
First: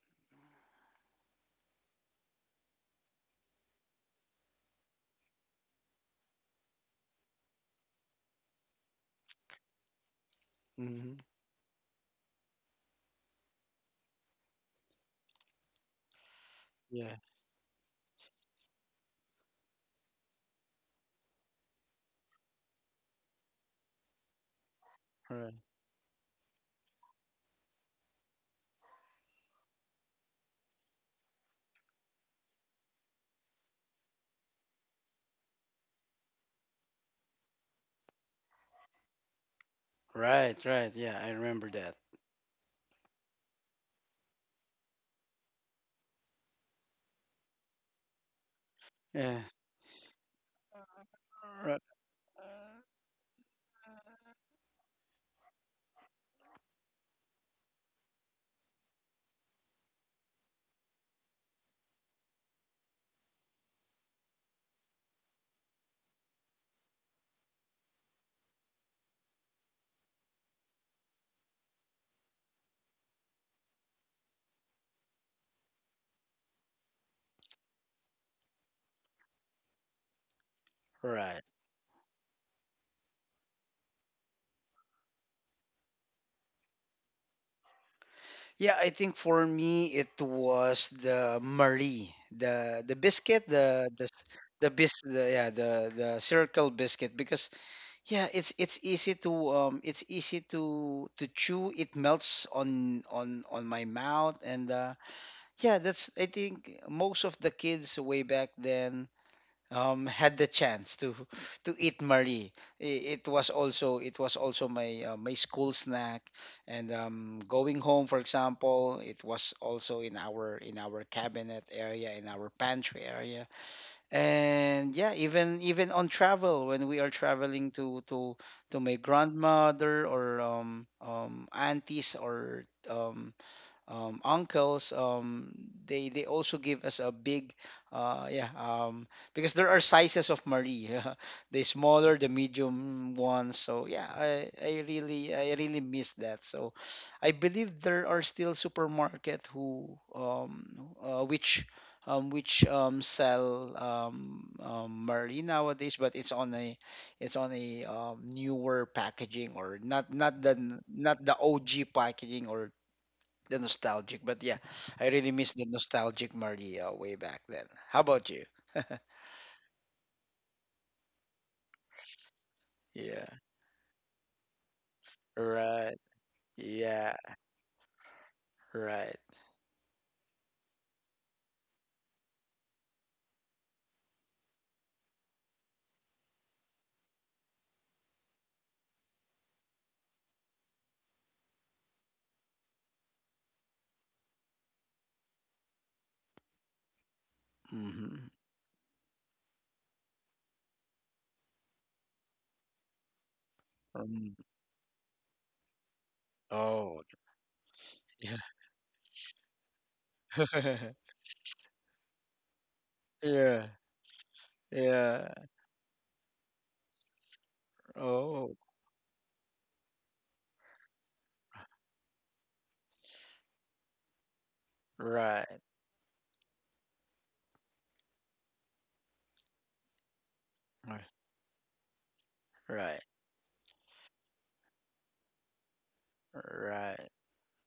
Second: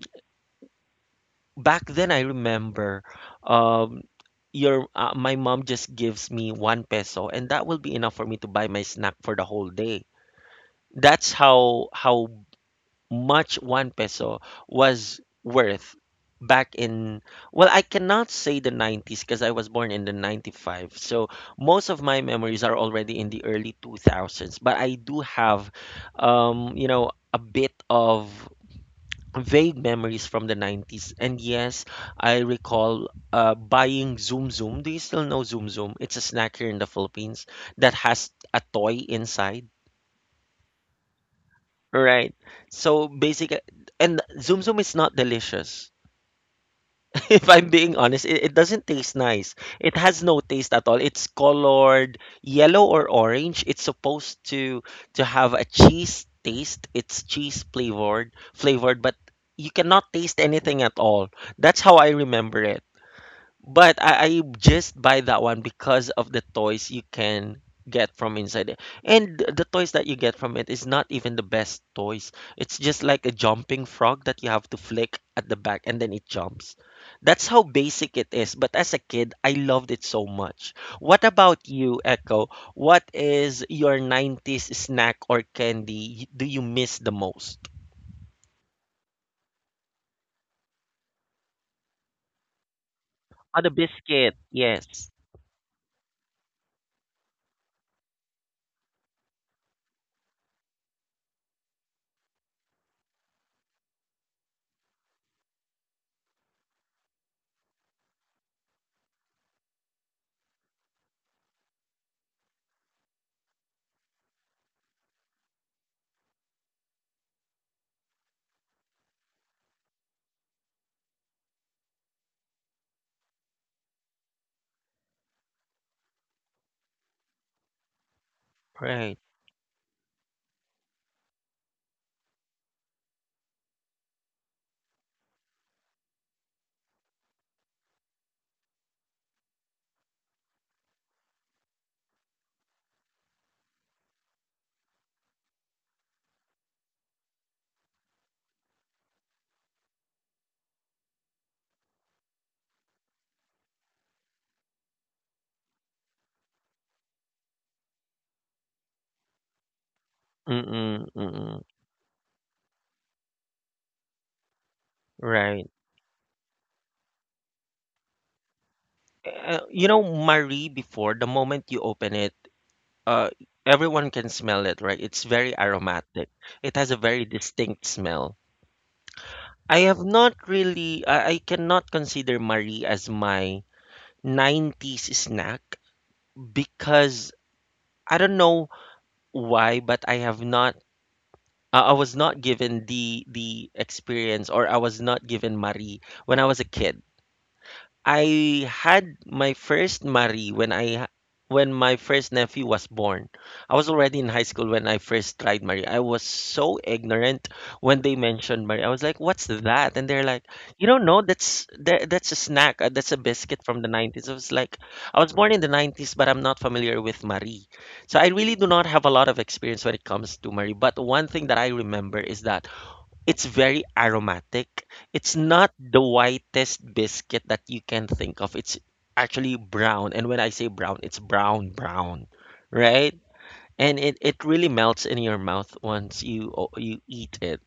Speaker 1: Back then I remember, um your uh, my mom just gives me one peso, and that will be enough for me to buy my snack for the whole day.
Speaker 2: Mm-hmm.
Speaker 1: That's how how much one peso was worth back
Speaker 2: Yeah.
Speaker 1: in, well, I cannot say the nineties because I was born in the ninety-five, so most of my memories are already in the early two thousands, but I do
Speaker 2: Right,
Speaker 1: have, um you know a bit of vague memories from the nineties. And yes, I recall uh, buying Zoom Zoom. Do you still know Zoom Zoom? It's a snack here in the Philippines that has a toy inside,
Speaker 2: right, right. Yeah, I remember that.
Speaker 1: right? So basically, and Zoom Zoom is not delicious. If I'm being honest, it, it doesn't taste
Speaker 2: Yeah.
Speaker 1: nice. It has no taste at all. It's
Speaker 2: Right.
Speaker 1: colored yellow or orange. It's supposed to to have a cheese taste. It's cheese flavored, flavored, but you cannot taste anything at all. That's how I remember it. But I, I just buy that one because of the toys you can get from inside it. And th- the toys that you get from it is not even the best toys. It's just like a jumping frog that you have to flick at the back and then it jumps. That's how basic it is. But as a kid, I loved it so much. What
Speaker 2: Right.
Speaker 1: about you, Echo? What is your nineties snack or candy y- do you miss the most?
Speaker 2: Yeah, I think for me it was the Marie, the the biscuit,
Speaker 1: Oh, the
Speaker 2: the the s-
Speaker 1: biscuit.
Speaker 2: the bis
Speaker 1: Yes.
Speaker 2: the, yeah, the the circle biscuit because yeah, it's it's easy to um it's easy to to chew. It melts on on on my mouth and uh yeah, that's I think most of the kids way back then um, had the chance to to eat Marie. I- It was also it was also my uh, my school snack, and um, going home, for example. It was also in our in our cabinet area, in our pantry area. And yeah, even even on travel when we are traveling to to to my
Speaker 1: Right.
Speaker 2: grandmother, or um, um, aunties, or um, um, uncles. um, they they also give us a big uh, yeah um, because there are sizes of Marie, the smaller, the medium ones. So yeah, I, I really I really miss that. So I believe there are still supermarket who um, uh, which um, which um, sell um, um, Marie nowadays, but it's on a it's on a um, newer packaging, or not not the
Speaker 1: Mm-mm,
Speaker 2: not the
Speaker 1: mm-mm.
Speaker 2: O G packaging, or the nostalgic. But yeah, I really miss the
Speaker 1: Right.
Speaker 2: nostalgic Maria way back then. How about you?
Speaker 1: Uh, you know, Marie before, the moment you open it,
Speaker 2: Yeah.
Speaker 1: uh, everyone can smell it, right? It's very
Speaker 2: Right.
Speaker 1: aromatic. It has a
Speaker 2: Yeah.
Speaker 1: very distinct smell.
Speaker 2: Right.
Speaker 1: I have not really, I, I cannot consider Marie as my nineties snack because I don't know why, but I have not. I I was not given the the experience, or I was not given Marie when I was a kid.
Speaker 2: Mm-hmm.
Speaker 1: I had my first Marie when I ha- when my first nephew was born. I was already in
Speaker 2: Um,
Speaker 1: high school when I first tried Marie. I was so
Speaker 2: oh.
Speaker 1: ignorant when they
Speaker 2: Yeah.
Speaker 1: mentioned Marie. I was like, "What's that?" And they're like, "You don't know? That's that, that's a snack. uh, That's a biscuit
Speaker 2: Yeah.
Speaker 1: from the nineties." I was like, "I was
Speaker 2: Yeah.
Speaker 1: born in the nineties, but I'm not familiar with Marie." So I really
Speaker 2: Oh.
Speaker 1: do not have a lot of experience when it comes to Marie. But one thing that I remember is that it's very aromatic. It's
Speaker 2: Right.
Speaker 1: not the whitest biscuit that you can think of. It's actually brown. And when I say brown,
Speaker 2: Right.
Speaker 1: it's brown, brown,
Speaker 2: Right.
Speaker 1: right? And it, it really melts in your mouth once you o- you
Speaker 2: Right.
Speaker 1: eat it.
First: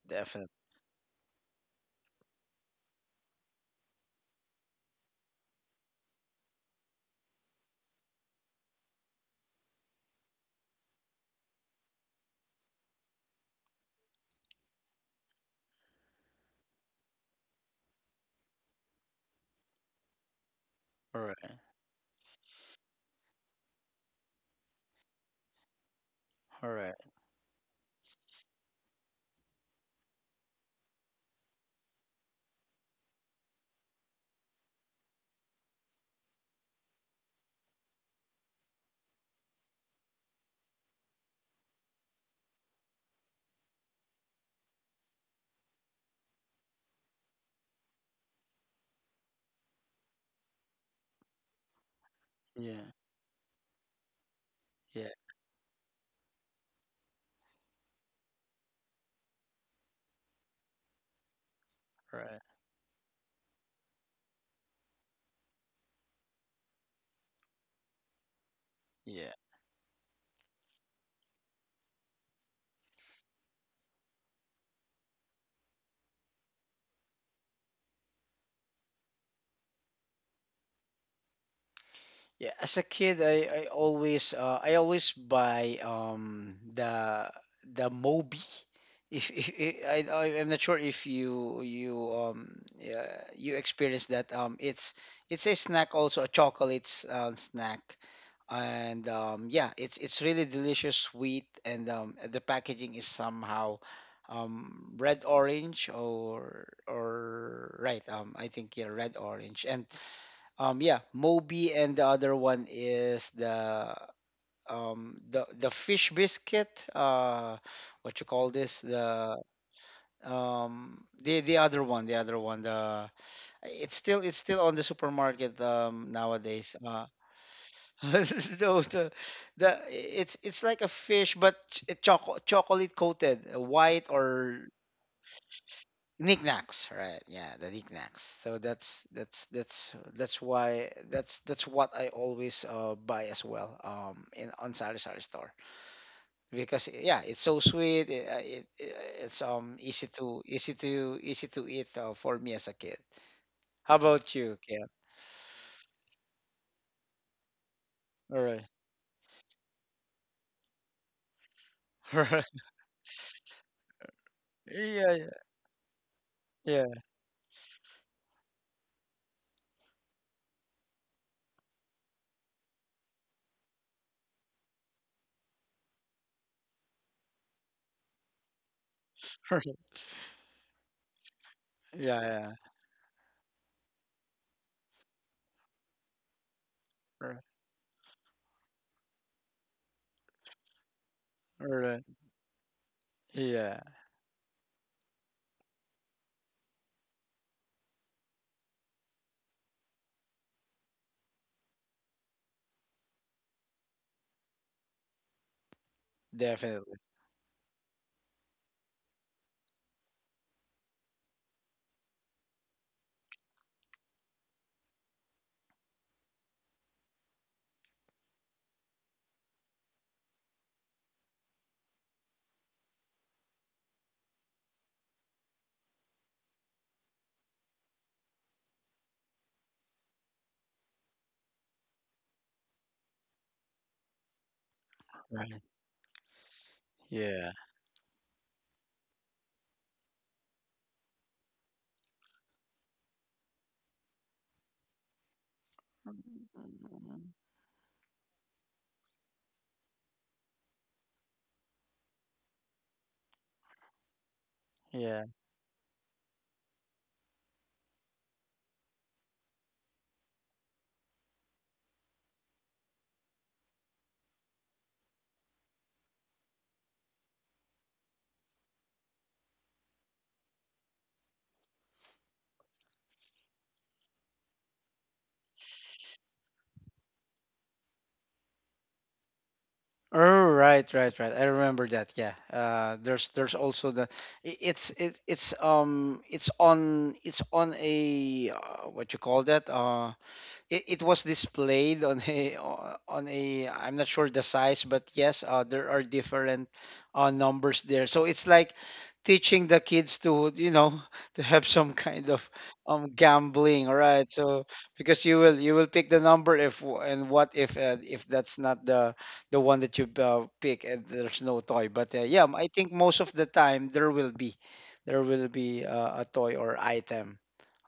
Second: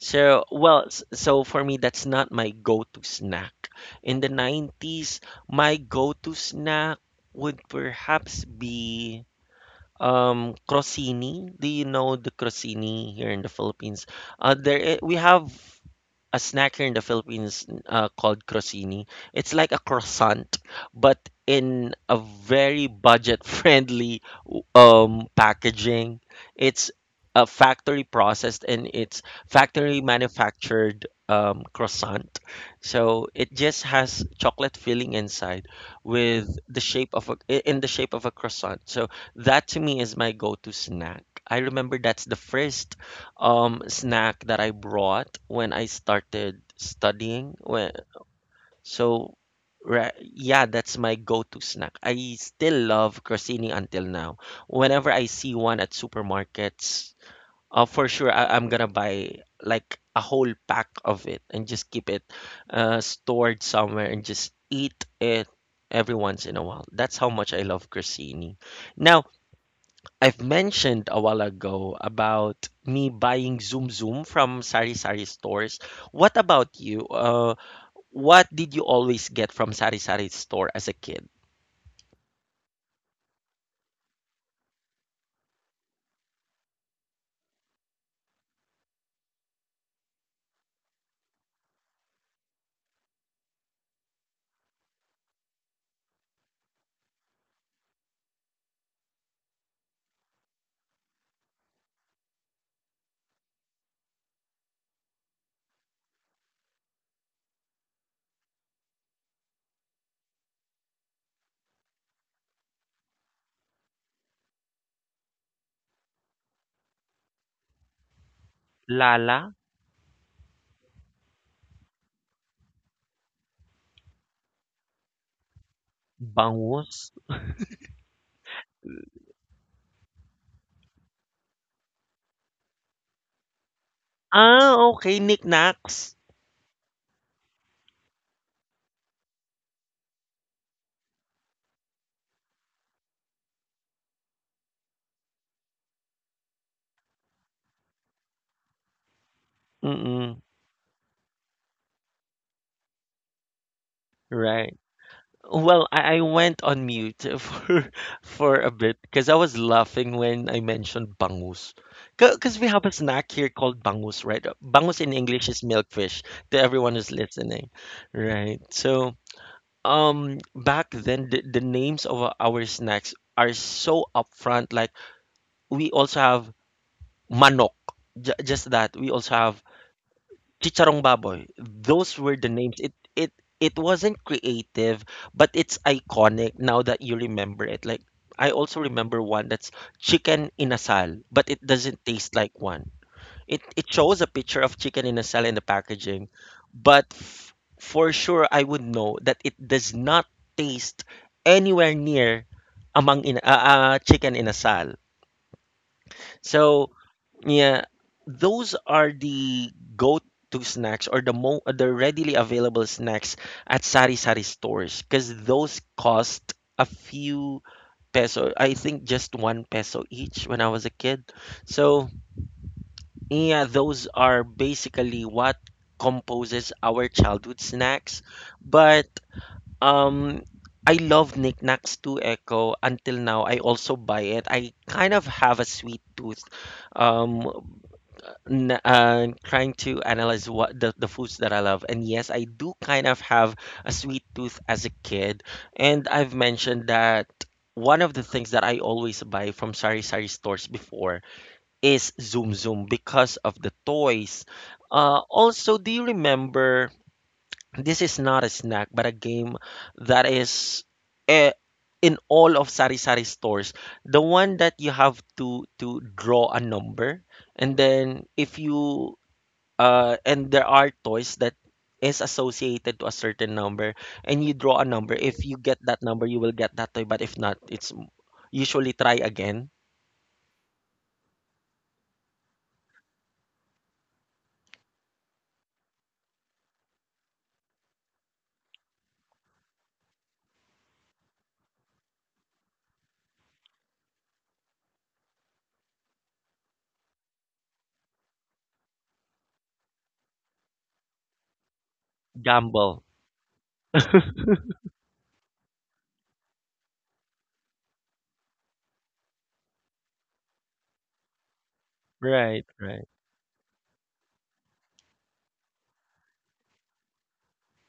Speaker 1: So,
Speaker 2: Definitely.
Speaker 1: well, s- so for me, that's not my go-to snack. In the nineties, my go-to snack would perhaps be um crostini. Do you know the crostini here in the Philippines? Uh, there i- we have a snack here in the Philippines uh, called crostini. It's like a croissant, but
Speaker 2: All right.
Speaker 1: in a very budget-friendly um, packaging.
Speaker 2: All
Speaker 1: It's
Speaker 2: right.
Speaker 1: a factory processed, and it's factory manufactured um, croissant. So it just has chocolate filling inside with the shape of a, i- in the shape of a croissant. So that to me is my go-to snack. I remember that's the first um snack that I brought when I started studying. When so ra- yeah, that's my go-to snack. I still
Speaker 2: Yeah.
Speaker 1: love crostini until now. Whenever
Speaker 2: Yeah.
Speaker 1: I see one at supermarkets, uh, for sure I- I'm gonna buy like a whole pack of it and just keep it
Speaker 2: Right.
Speaker 1: uh, stored somewhere and just eat it every once in a while. That's how much I love crostini. Now,
Speaker 2: Yeah.
Speaker 1: I've mentioned a while ago about me buying Zoom Zoom from Sari Sari stores. What about you? Uh, what did you always get from Sari Sari store as a kid?
Speaker 2: Yeah, as a kid, I, I always uh, I always buy um the the Moby. If, if, if I I- I'm not sure if you you um yeah, you experienced that. um it's it's a snack, also a chocolate s- uh, snack. And um yeah, it's it's really delicious, sweet. And um the packaging is somehow um red orange, or or right, um I think, yeah, red orange. And um, yeah, Moby. And the other one is the um the the fish biscuit. Uh, what you call this? The
Speaker 1: Lala?
Speaker 2: um the the other one, the other one. The — it's still it's still on the supermarket um nowadays.
Speaker 1: Bangus?
Speaker 2: Uh, those the, the it's it's like a fish but ch- choco chocolate coated, white or
Speaker 1: Ah, okay. Knickknacks.
Speaker 2: knickknacks. Right, yeah, the knickknacks. So that's that's that's that's why that's that's what I always uh, buy as well, um in on sari sari store. Because yeah, it's so sweet. It, uh, it, it it's um easy to
Speaker 1: Mm-mm.
Speaker 2: easy to easy to eat, uh, for me as a kid. How about you,
Speaker 1: Right.
Speaker 2: Ken?
Speaker 1: Well, I I went on mute for
Speaker 2: All
Speaker 1: for
Speaker 2: right.
Speaker 1: a bit because I was laughing when I mentioned bangus.
Speaker 2: All right.
Speaker 1: Because we have a snack here called bangus, right? Bangus
Speaker 2: Yeah,
Speaker 1: in
Speaker 2: yeah,
Speaker 1: English is milkfish, to
Speaker 2: yeah.
Speaker 1: everyone who's listening, right? So, um, back then, the, the names of our our snacks are so upfront. Like, we also have manok, j just that. We also have Chicharong Baboy.
Speaker 2: Yeah,
Speaker 1: Those were
Speaker 2: yeah.
Speaker 1: the names. It it it wasn't creative, but it's iconic now that you
Speaker 2: All right.
Speaker 1: remember it. Like, I also remember one that's chicken inasal, but it
Speaker 2: All right.
Speaker 1: doesn't taste like one. It
Speaker 2: Yeah.
Speaker 1: it shows a picture of chicken inasal in the packaging, but f- for sure I would know that it does not taste anywhere near among in uh, uh, chicken inasal. So
Speaker 2: Definitely.
Speaker 1: yeah, those are the go-to snacks, or the mo the readily available snacks at sari-sari stores, because those cost a few peso. I think just one peso each when I was a kid. So yeah, those are basically what composes our childhood snacks. But um, I love knickknacks too, Echo. Until now, I also buy it. I kind of have
Speaker 2: Right.
Speaker 1: a sweet tooth. Um,
Speaker 2: Yeah,
Speaker 1: n uh, Trying to analyze what the, the foods that I love, and yes, I do kind of have a sweet tooth as a kid. And I've mentioned that one of the things that I always buy from Sari Sari stores before is Zoom Zoom because of the toys. Uh,
Speaker 2: yeah.
Speaker 1: also, do you remember? This is not a snack, but a game that is eh, in all of Sari Sari stores. The one that you have to to draw a number, and then if you uh, and there are toys that is associated to a certain number, and you draw a number. If you get that number, you will get that toy. But if not, it's usually try again.
Speaker 2: Oh, right, right, right. I remember that. Yeah. Uh, there's there's also the — I- it's it, it's um it's on it's on a — uh, what you call that? Uh, it, it was displayed on a — o- on a — I'm not sure the size, but yes, uh, there are different uh, numbers there. So it's like teaching the kids to you know to have some kind of
Speaker 1: Gamble.
Speaker 2: um gambling, all right? So because you will you will pick the number if — w- and what if, uh, if that's not the the one that you uh, pick, and there's no toy. But uh, yeah,
Speaker 1: Right,
Speaker 2: I think
Speaker 1: right.
Speaker 2: most of the time there will be there will be uh, a toy or item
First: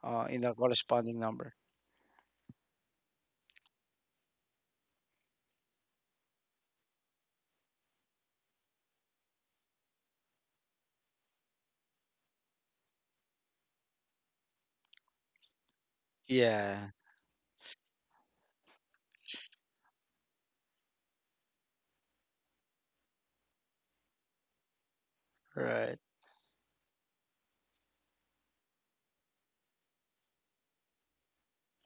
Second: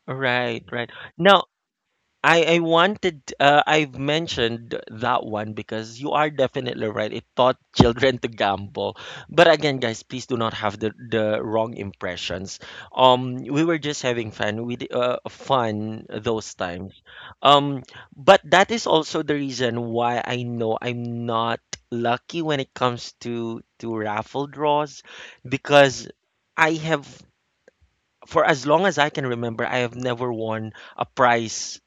Speaker 2: uh, in the
Speaker 1: Right, right.
Speaker 2: corresponding
Speaker 1: Now,
Speaker 2: number.
Speaker 1: I I wanted, uh, I've mentioned that one because you are definitely right. It taught children to gamble. But again, guys, please do not have the the wrong impressions. Um we were just having fun with uh, fun those
Speaker 2: Yeah.
Speaker 1: times. Um but that is also the reason why I know I'm not lucky when it comes to to raffle draws,
Speaker 2: Right.
Speaker 1: because I have, for as long as I can remember, I have never won a prize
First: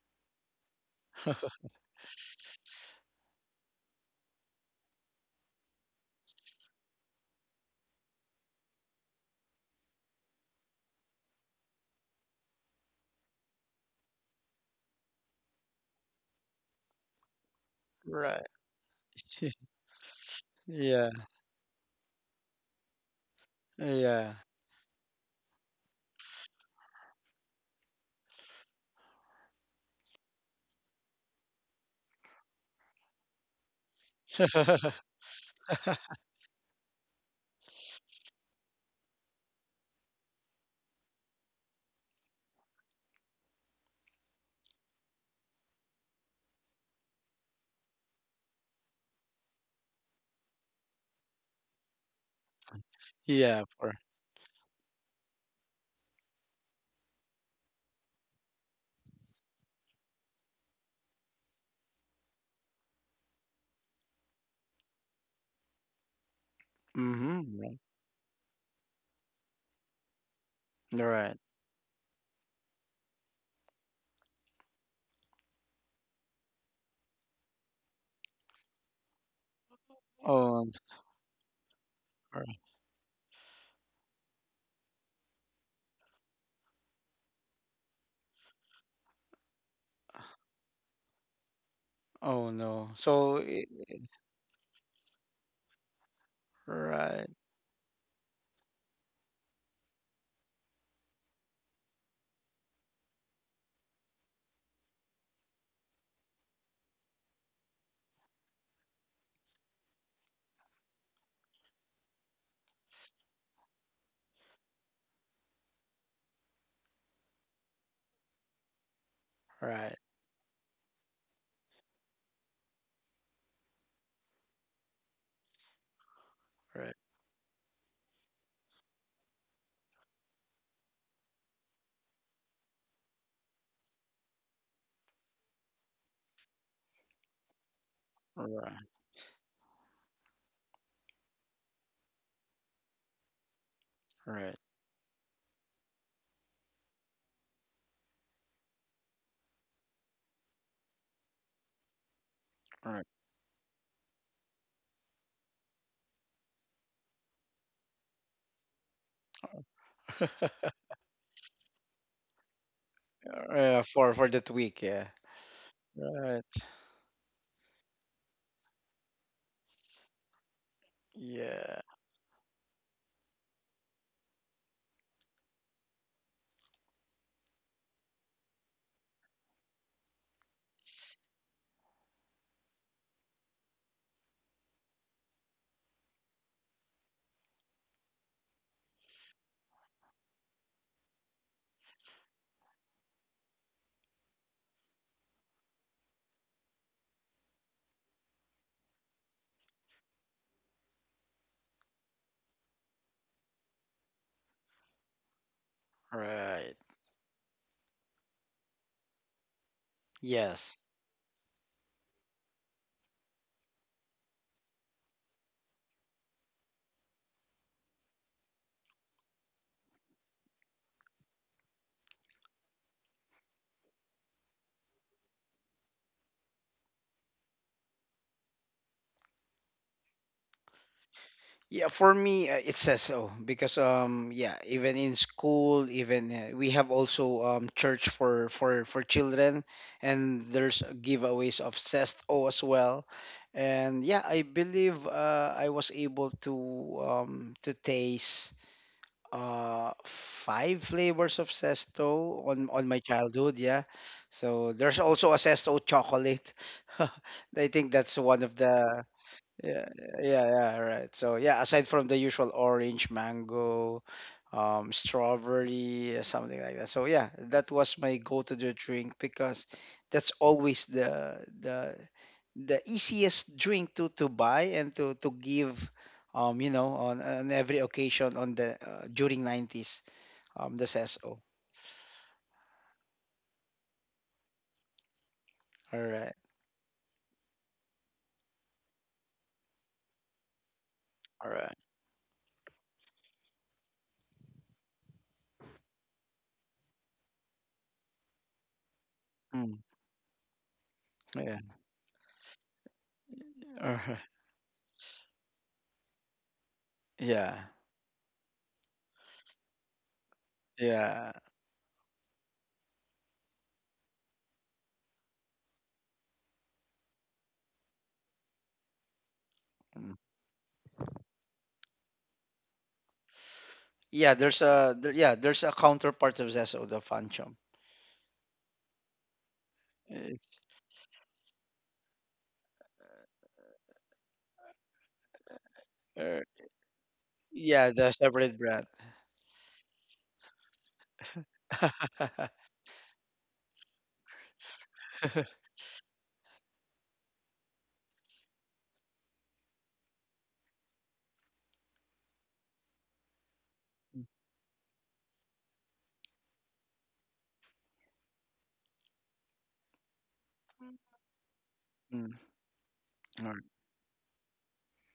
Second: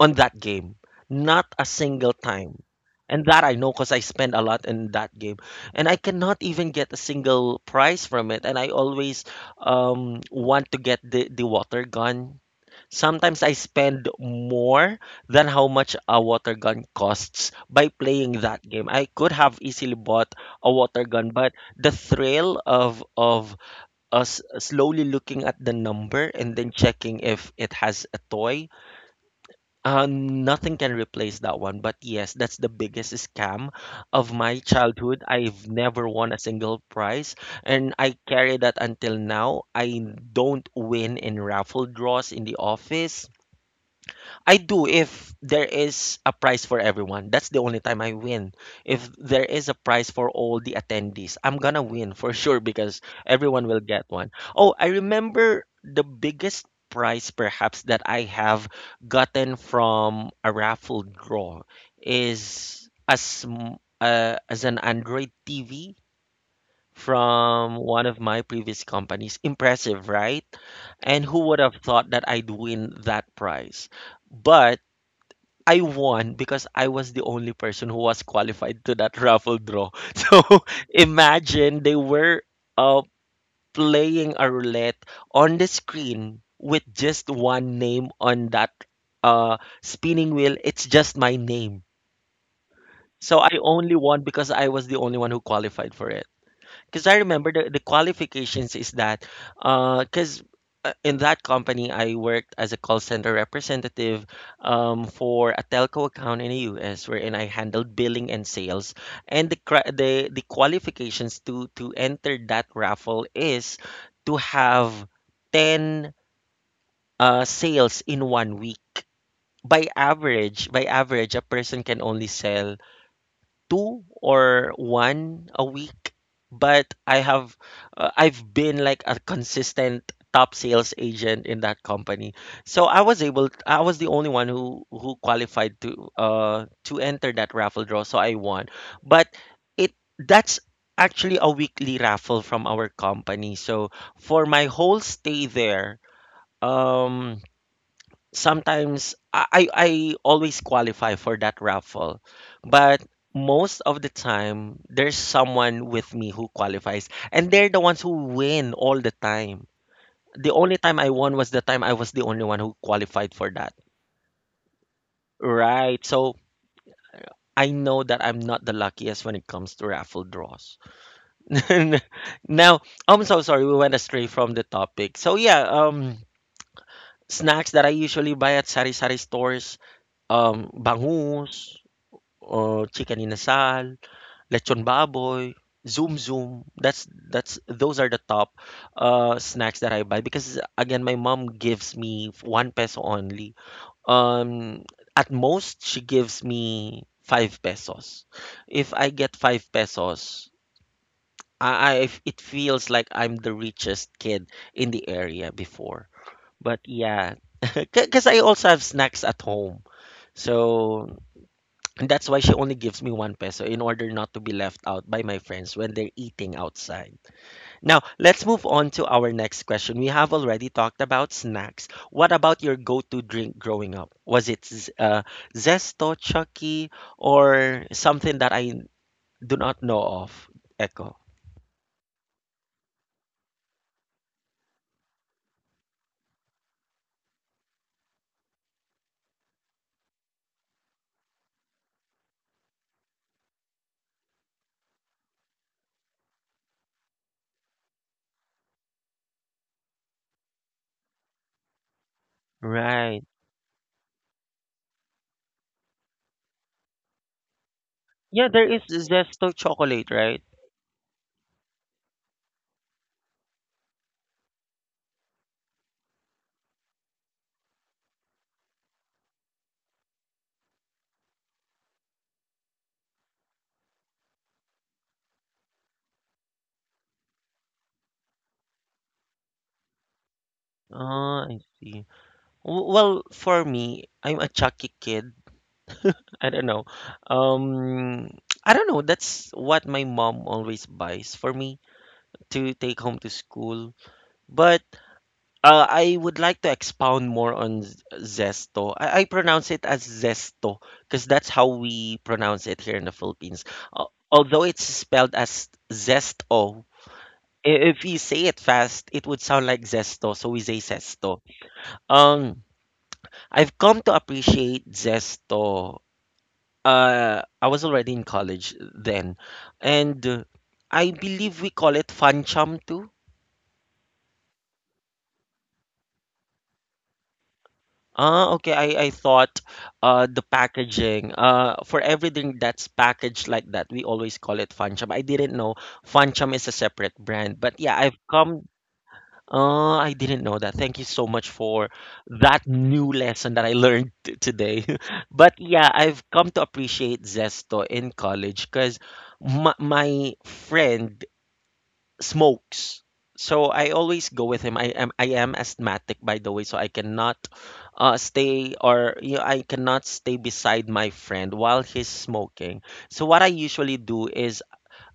Speaker 1: on that game. Not a single time. And that I know because I spend a lot in that game. And I cannot even get a single prize from it. And I always um, want to get the, the water gun. Sometimes I spend more than how much a water gun costs by playing
Speaker 2: Right.
Speaker 1: that game. I could have easily bought a water
Speaker 2: Yeah.
Speaker 1: gun, but the thrill of of
Speaker 2: Yeah.
Speaker 1: us slowly looking at the number and then checking if it has a toy, uh, nothing can replace that one. But yes, that's the biggest scam of my childhood. I've never won a single prize, and I carry that until now. I don't win in raffle draws in the office. I do if there is a prize for everyone. That's the only time I win. If there is a prize for all the attendees, I'm gonna win for sure, because
Speaker 2: Yeah.
Speaker 1: everyone will
Speaker 2: For.
Speaker 1: get one. Oh, I remember the biggest prize perhaps that I have gotten from a raffle draw is as uh, as an Android T V
Speaker 2: Mm-hmm.
Speaker 1: from
Speaker 2: Right.
Speaker 1: one of my previous companies. Impressive, right? And
Speaker 2: Right.
Speaker 1: who would have thought that I'd win that prize? But I won because I was the only person who was qualified to that raffle draw. So
Speaker 2: Oh.
Speaker 1: imagine they were
Speaker 2: r-
Speaker 1: uh, playing a roulette on the screen with just one name on that uh, spinning wheel. It's just my name.
Speaker 2: Oh, no.
Speaker 1: So
Speaker 2: So.
Speaker 1: I
Speaker 2: It,
Speaker 1: only won because I was the only one who qualified for it. Because I
Speaker 2: right.
Speaker 1: remember the, the qualifications is that, because in that company, I worked as a call center representative um, for a telco account in the U S, wherein I handled billing and sales. And the, cri- the, the qualifications to, to enter that raffle is to have ten uh, sales in one week. By
Speaker 2: Right.
Speaker 1: average, by average, a person can only sell two or one a week, but
Speaker 2: Right.
Speaker 1: I have uh, I've been like a consistent top sales agent in that company. So I was able I was the only one who who qualified to uh to enter that raffle draw, so I won.
Speaker 2: Right.
Speaker 1: But it that's actually a weekly raffle from our company. So for
Speaker 2: Right.
Speaker 1: my whole stay there, um sometimes I, I I always qualify for that raffle, but
Speaker 2: Right.
Speaker 1: most of the time there's someone with me who qualifies, and they're the ones who win all the time. The only time I won was the time I was the only one who qualified for that.
Speaker 2: Yeah, for for that week. Yeah.
Speaker 1: Right. So
Speaker 2: Right.
Speaker 1: I know that I'm not the luckiest when it comes to raffle draws.
Speaker 2: Yeah.
Speaker 1: now, I'm so sorry we went astray from the topic. So yeah, um snacks that I usually buy at sari-sari stores, um bangus, or chicken inasal, lechon baboy, zoom zoom. That's that's those are the top uh snacks that I buy because again my mom gives me one peso only. Um at most she gives me five pesos. If I get five pesos, I, I if- it feels like I'm the richest kid in the area before.
Speaker 2: Right.
Speaker 1: But yeah, because I also have snacks at home.
Speaker 2: Yes.
Speaker 1: So and that's why she only gives me one peso in order not to be left out by my friends when they're eating outside. Now, let's move on to our next question. We have already talked about snacks. What about your go to drink growing up? Was it z- uh, Zesto, Chucky, or something that I do not know of? Echo.
Speaker 2: Yeah, for me, uh, it says so because um yeah, even in school, even uh, we have also um church for for for children, and there's giveaways of Sest O as well. And yeah, I believe uh, I was able to um to taste uh five flavors of Sesto on on my
Speaker 1: Right.
Speaker 2: childhood, yeah. So there's also a Sesto chocolate. I think that's one
Speaker 1: Yeah,
Speaker 2: of
Speaker 1: there is
Speaker 2: the —
Speaker 1: Zesto
Speaker 2: yeah,
Speaker 1: chocolate, right?
Speaker 2: yeah, yeah, right. So yeah, aside from the usual orange, mango, um, strawberry, uh, something like that. So yeah, that was my go-to the drink because that's always the the the easiest drink to to buy and to to give, um, you know, on on every occasion on the, uh, during nineties, um, the S S O.
Speaker 1: Oh, I see. W- Well, for me, I'm a Chucky kid.
Speaker 2: All right,
Speaker 1: I don't know. Um, I don't know. That's what my mom always buys
Speaker 2: all
Speaker 1: for
Speaker 2: right.
Speaker 1: me to take home to school. But uh, I would like to expound more on z- zesto. I, I pronounce
Speaker 2: Mm,
Speaker 1: it as zesto because that's
Speaker 2: yeah.
Speaker 1: how we pronounce it here in the Philippines.
Speaker 2: All
Speaker 1: Al-
Speaker 2: right.
Speaker 1: although it's spelled as zesto,
Speaker 2: Yeah,
Speaker 1: i- if you say it fast, it would sound like zesto. So we say
Speaker 2: yeah.
Speaker 1: zesto. Um, I've come to appreciate zesto. Uh, I was already in college then.
Speaker 2: Mm.
Speaker 1: And uh, I believe we call it Fun Chum too.
Speaker 2: Yeah, there's a there, yeah, there's a counterpart of Zesso, the Fanchom.
Speaker 1: Ah, okay. I, I thought uh, the
Speaker 2: It's,
Speaker 1: packaging, uh, for everything that's packaged like that, we always call it Fun Chum. I didn't know Fun
Speaker 2: uh,
Speaker 1: Chum is a separate brand. But
Speaker 2: yeah,
Speaker 1: yeah,
Speaker 2: the
Speaker 1: I've
Speaker 2: separate
Speaker 1: come.
Speaker 2: brand.
Speaker 1: Uh, I didn't know that. Thank you so much for that new lesson that I learned t- today. But yeah, I've come to appreciate Zesto in college because my, my friend smokes. So I always go with him. I am I am asthmatic by the way, so I cannot uh, stay or you know, I cannot stay beside my friend while he's
Speaker 2: Mm,
Speaker 1: smoking. So what
Speaker 2: all
Speaker 1: I
Speaker 2: right,
Speaker 1: usually do is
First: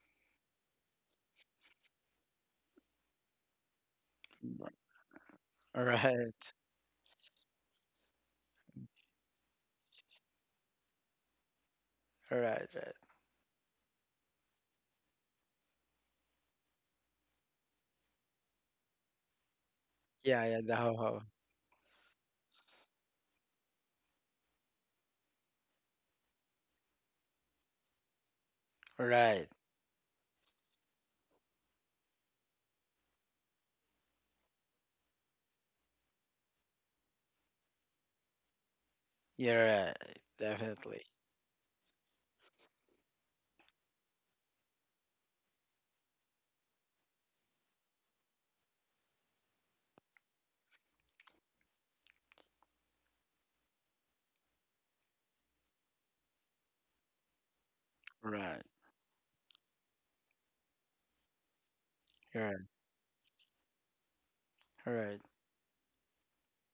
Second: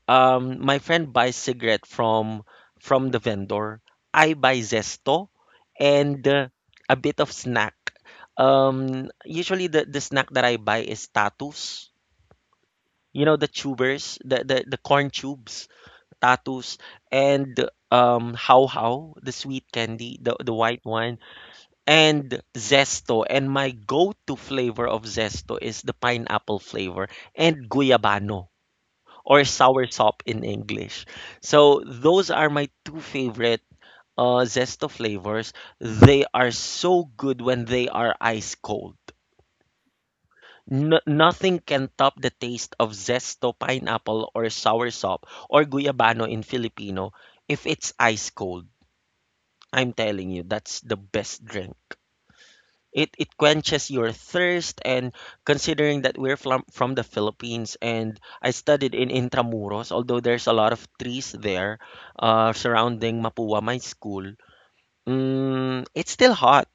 Speaker 1: um my friend buys cigarette from from the vendor. I buy zesto
Speaker 2: all
Speaker 1: and uh,
Speaker 2: right,
Speaker 1: a bit of snack. Um usually the the snack that I buy is tatus.
Speaker 2: all right. Right.
Speaker 1: You know the tubers, the the, the corn tubes tattoos and um how how the sweet candy the,
Speaker 2: Yeah,
Speaker 1: the
Speaker 2: yeah, the
Speaker 1: white
Speaker 2: ho
Speaker 1: one
Speaker 2: ho.
Speaker 1: and zesto and my go-to flavor of zesto is the pineapple flavor and guyabano or
Speaker 2: Right,
Speaker 1: sour sop in english, so those are my two favorite uh zesto flavors. They are so good when they are ice cold.
Speaker 2: you're right,
Speaker 1: N-
Speaker 2: definitely.
Speaker 1: nothing can top the taste of zesto pineapple or sour sop or guyabano in filipino if it's ice cold. I'm telling you, that's the best drink. It it quenches your thirst, and considering that we're from from the Philippines and I
Speaker 2: Right,
Speaker 1: studied in Intramuros, although there's a lot of trees there
Speaker 2: you're
Speaker 1: uh,
Speaker 2: right,
Speaker 1: surrounding Mapua, my school,
Speaker 2: all right.
Speaker 1: mm, it's still hot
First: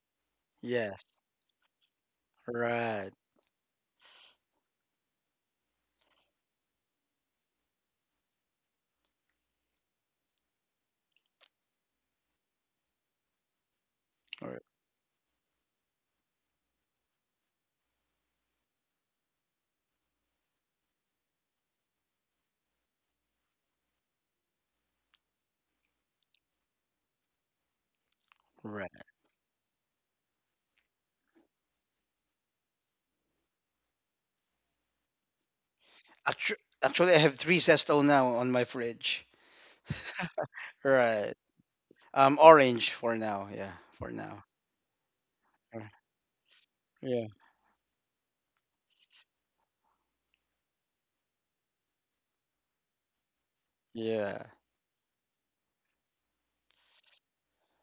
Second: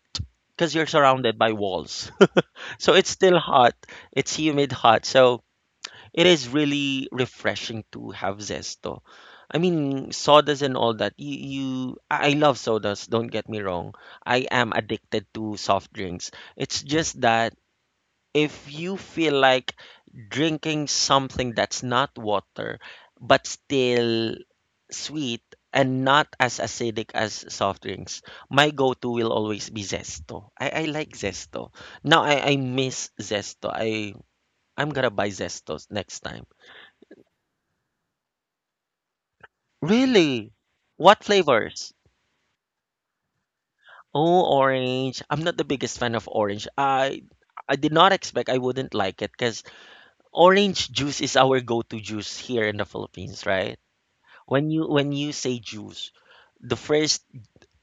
Speaker 1: because you're
Speaker 2: Yes,
Speaker 1: surrounded by walls. So it's
Speaker 2: right,
Speaker 1: still hot. It's humid hot. So it is really refreshing to have zesto. I mean, sodas and all that. You, you, I I love sodas. Don't get me wrong. I
Speaker 2: all right.
Speaker 1: am addicted to soft drinks. It's just that if you feel like drinking something that's not water, but still sweet and not as acidic as soft drinks, my
Speaker 2: Right.
Speaker 1: go-to will always be zesto. I, I like zesto. Now I, I miss zesto. I I'm gonna buy zestos next time.
Speaker 2: Actu- Actually, I have three Zesto now on my fridge.
Speaker 1: Really? What
Speaker 2: Right,
Speaker 1: flavors?
Speaker 2: um, orange for now. Yeah, for now.
Speaker 1: Oh, orange. I'm not the
Speaker 2: Uh,
Speaker 1: biggest fan of orange. I
Speaker 2: Yeah,
Speaker 1: I did not expect I wouldn't like it because orange juice is our go-to juice here in the Philippines, right?
Speaker 2: yeah,
Speaker 1: When you when you say juice, the first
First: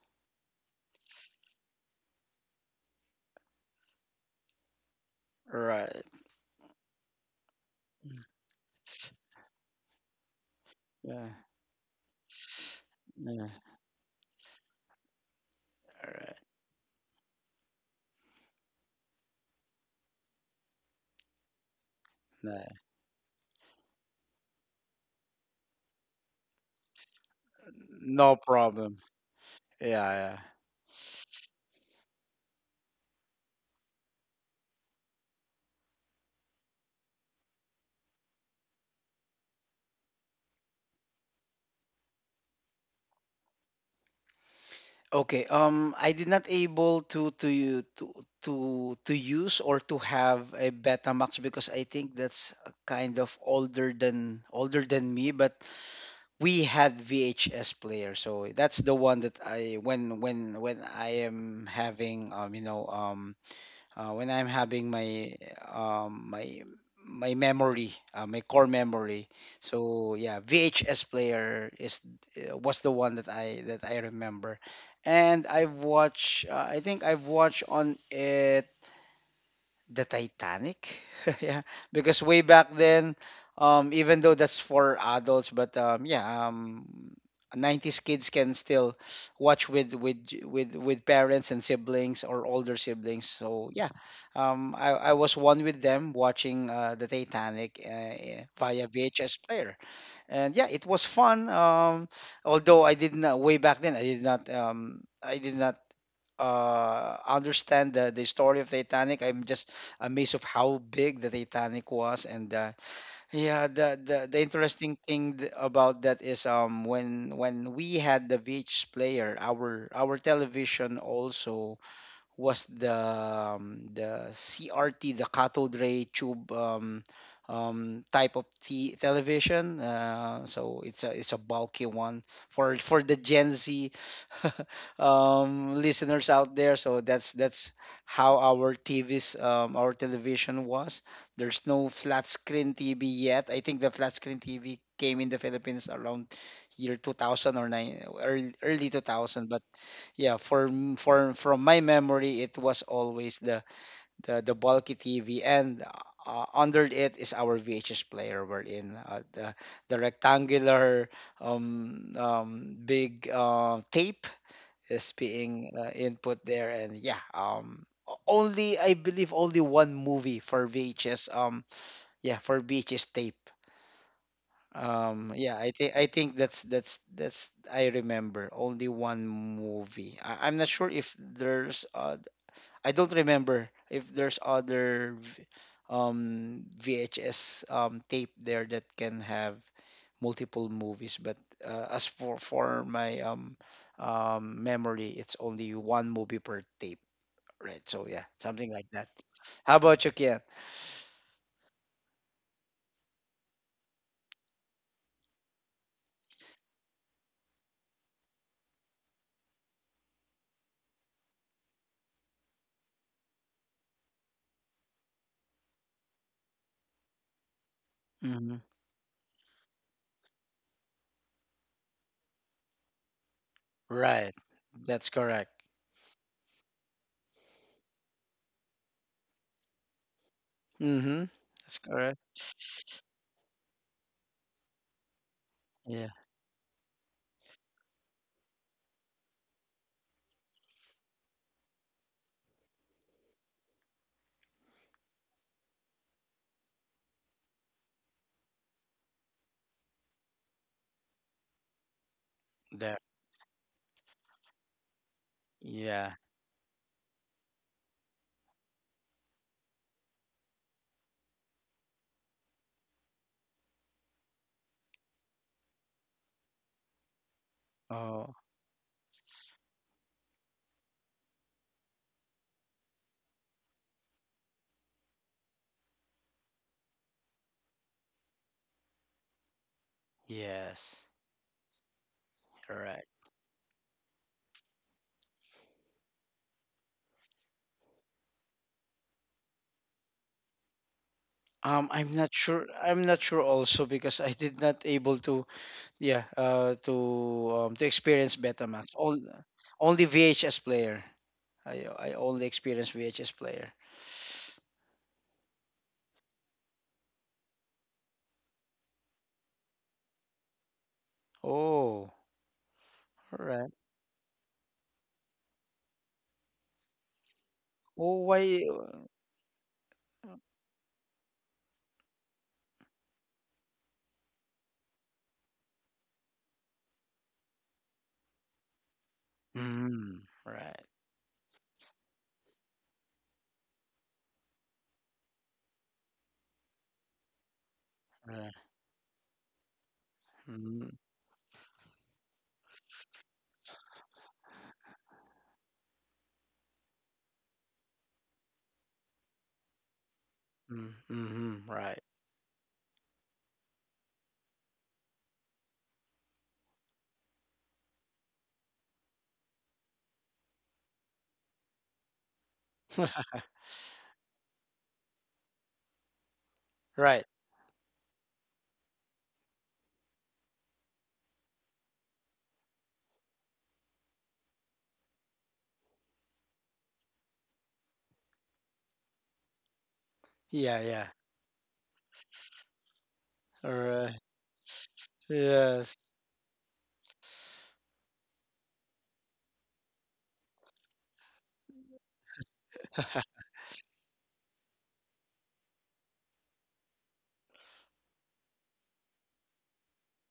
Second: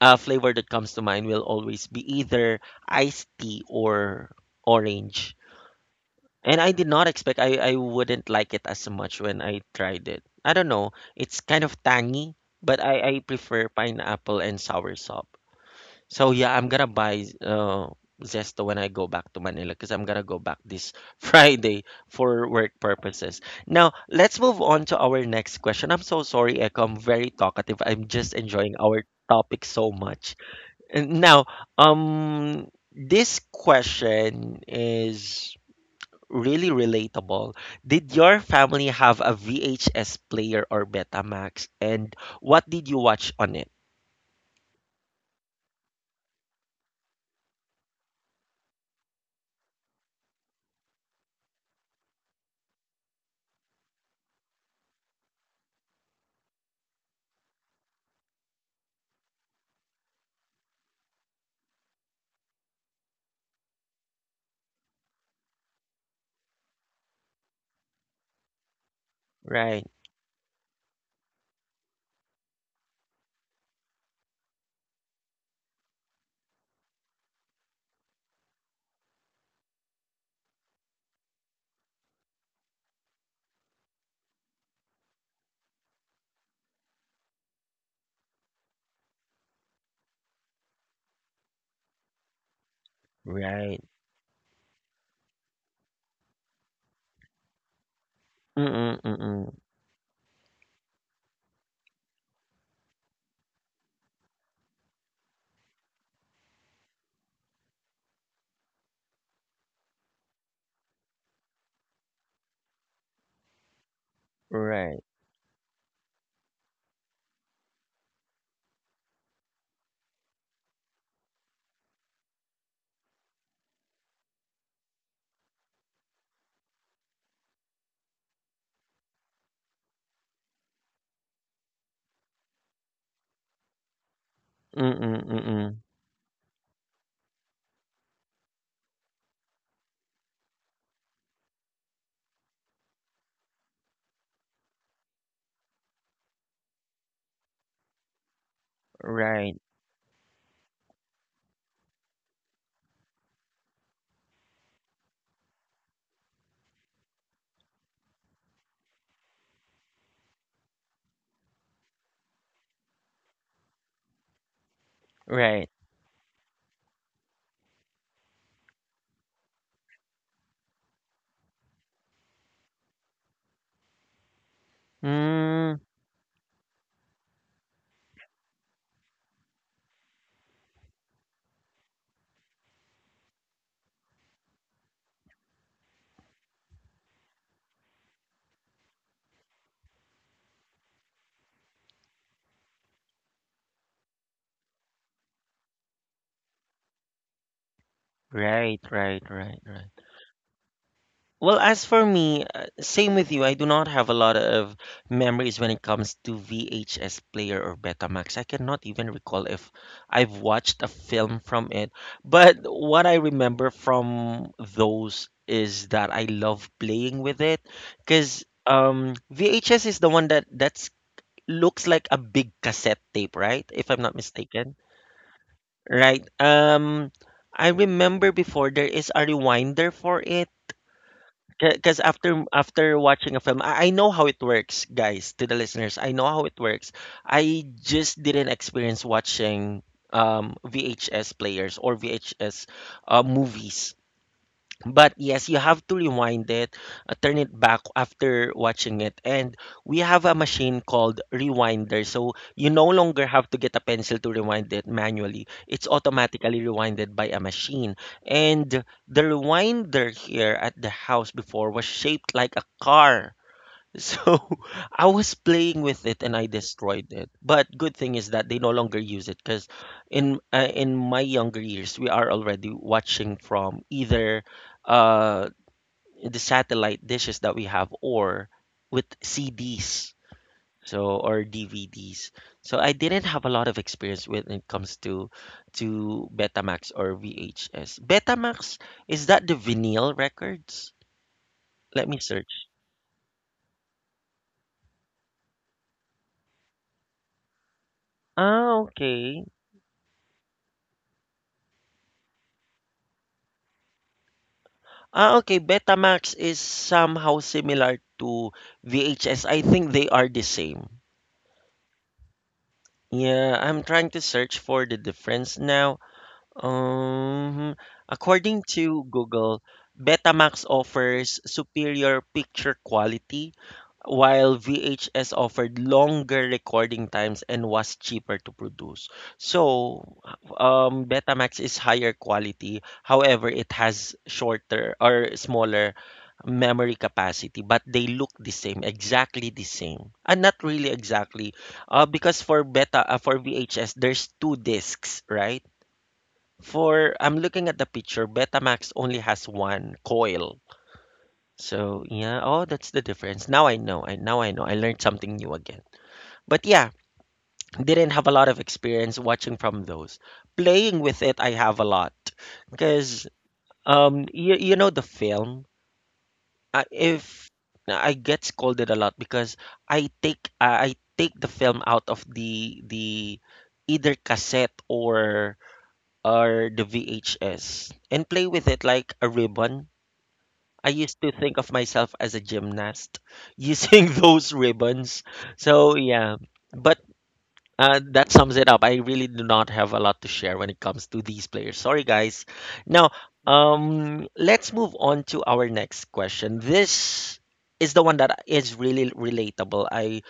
Speaker 1: uh, flavor that comes to mind will always be either iced tea or orange.
Speaker 2: right.
Speaker 1: And I did not expect I, I
Speaker 2: Mm.
Speaker 1: wouldn't like it as much when I tried it. I don't know.
Speaker 2: Yeah.
Speaker 1: It's kind of tangy, but I, I
Speaker 2: Yeah.
Speaker 1: prefer pineapple and soursop.
Speaker 2: All
Speaker 1: So
Speaker 2: right.
Speaker 1: yeah, I'm gonna buy uh, Zesto when I go back to Manila because I'm gonna go back this Friday for
Speaker 2: No,
Speaker 1: work purposes. Now let's move on to our next question. I'm so sorry, Echo. I'm very talkative. I'm just
Speaker 2: no
Speaker 1: enjoying
Speaker 2: problem.
Speaker 1: our topic so
Speaker 2: Yeah,
Speaker 1: much.
Speaker 2: yeah.
Speaker 1: And now, um, this question is really relatable. Did your family have a V H S player or Betamax, and what did you watch on it?
Speaker 2: Okay. Um, I did not able to to u- to to to use or to have a Betamax, because I think that's a kind of older than older than me. But we had V H S player, so that's the one that I when when when I am having um you know um uh, when I'm having my um, my my memory, uh, my core memory.
Speaker 1: Right,
Speaker 2: So yeah, V H S player is uh, was the one that I that I remember, and I've watched. Uh, I think I've watched on it the Titanic? Yeah, because way back then, um, even though that's for adults. But um, yeah, um, nineties kids can still watch with with with with parents and siblings, or older siblings. So
Speaker 1: right.
Speaker 2: yeah, um, I, I was one with them watching uh, the Titanic, uh, eh, via V H S
Speaker 1: Mm-mm-mm.
Speaker 2: player. And yeah, it was fun. Um, although I did not way back then, I did not um, I did not uh understand the the story of Titanic. I'm just amazed of how big the Titanic was. And uh, yeah, the, the the interesting
Speaker 1: Right.
Speaker 2: thing th- about that is — um when when we had the V H S player, our our television also was the um, the C R T, the cathode ray tube, um, um, type of t- television. Uh, so it's a it's a bulky one for for the Gen Z
Speaker 1: Mm-mm, mm-mm.
Speaker 2: um, listeners out there. So that's that's how our T Vs, um, our television was. There's no flat screen T V yet. I think the flat screen T V came in the Philippines around year two thousand or nine, early, early two thousand,
Speaker 1: Right,
Speaker 2: but yeah, for m- for from my memory, it was always the the, the bulky T V, and uh, under it is our V H S player. We're in, uh, the the rectangular, um, um, big, uh, tape is
Speaker 1: right.
Speaker 2: being uh, input there. And yeah, um, o- only, I believe, only one movie for V H S. Um, yeah, for V H S tape. Um, yeah, I
Speaker 1: Mm,
Speaker 2: think I think that's that's that's I remember only one movie. I, I'm not sure if there's uh, I don't remember if there's other v- um V H S um tape there that can have multiple movies. But uh, as for for my um um memory, it's only one movie per tape, right? So yeah, something
Speaker 1: right,
Speaker 2: like that.
Speaker 1: right, right,
Speaker 2: How
Speaker 1: right.
Speaker 2: about you, Kian?
Speaker 1: Well, as for me, uh, same with you. I do not have a lot of memories when it comes to V H S player or Betamax. I cannot even recall if I've watched a film from it. But what I remember from those is that I love playing with it because
Speaker 2: Hmm.
Speaker 1: um, V H S is the one that that's looks like a big cassette tape, right? If I'm not
Speaker 2: Right,
Speaker 1: mistaken.
Speaker 2: that's correct.
Speaker 1: Right. Um, I remember before there is a rewinder for it
Speaker 2: Mm-hmm. That's
Speaker 1: because
Speaker 2: correct.
Speaker 1: after after watching a film, I, I know how it works, guys. To the listeners, I know how it works. I just didn't experience watching um V H S players or V H S uh, movies. But yes, you have to rewind it, uh, turn it back after watching it. And we have a machine called Rewinder. So you no
Speaker 2: That,
Speaker 1: longer have to get a pencil to rewind it manually. It's
Speaker 2: yeah.
Speaker 1: automatically rewinded by a machine. And the rewinder here at the house before was shaped like a car. So I was playing with it and I destroyed it. But good thing is
Speaker 2: Oh,
Speaker 1: that they no longer use it because in uh, in my younger years we are already watching from either uh the satellite dishes that we have or with C Ds
Speaker 2: yes.
Speaker 1: so or D V Ds.
Speaker 2: All
Speaker 1: So I
Speaker 2: right.
Speaker 1: didn't have a lot of experience when it comes to to Betamax or V H S. Betamax, is that the vinyl records?
Speaker 2: Um, I'm
Speaker 1: Let me
Speaker 2: not
Speaker 1: search.
Speaker 2: sure. I'm not sure also because I did not able to, yeah uh to um to experience
Speaker 1: Ah,
Speaker 2: Betamax. All,
Speaker 1: okay.
Speaker 2: only V H S player. I I only experienced V H S player.
Speaker 1: Ah, okay. Betamax is somehow similar to V H S. I think they are the same.
Speaker 2: Oh, all
Speaker 1: Yeah,
Speaker 2: right.
Speaker 1: I'm trying to search for the difference now. Um,
Speaker 2: Oh,
Speaker 1: according
Speaker 2: why?
Speaker 1: to Google, Betamax offers superior picture quality while V H S offered longer recording times and was cheaper to produce.
Speaker 2: Mm,
Speaker 1: So,
Speaker 2: right.
Speaker 1: um, Betamax is higher quality. However, it has shorter or smaller memory capacity, but they look
Speaker 2: Right.
Speaker 1: the same, exactly the same. And not
Speaker 2: Mm,
Speaker 1: really exactly, uh, because for beta uh, for V H S, there's two discs, right? For I'm looking at the picture, Betamax only has one coil,
Speaker 2: mm, mm, right.
Speaker 1: so yeah, oh, that's the difference. Now I know. I now I know. I learned something new again. But yeah, didn't have a lot of experience watching from those. Playing with it, I have a lot because um, you, you know the film. I,
Speaker 2: Right.
Speaker 1: if I get scolded a lot because I take I I take the film out of the the either cassette or or the V H S and play with it like a ribbon.
Speaker 2: Yeah,
Speaker 1: I
Speaker 2: yeah.
Speaker 1: used to think of myself as a gymnast
Speaker 2: All
Speaker 1: using
Speaker 2: right.
Speaker 1: those ribbons.
Speaker 2: Yes.
Speaker 1: So yeah, but uh, that sums it up. I really do not have a lot to share when it comes to these players. Sorry, guys. Now, um, let's move on to our next question. This is the one that is really relatable. I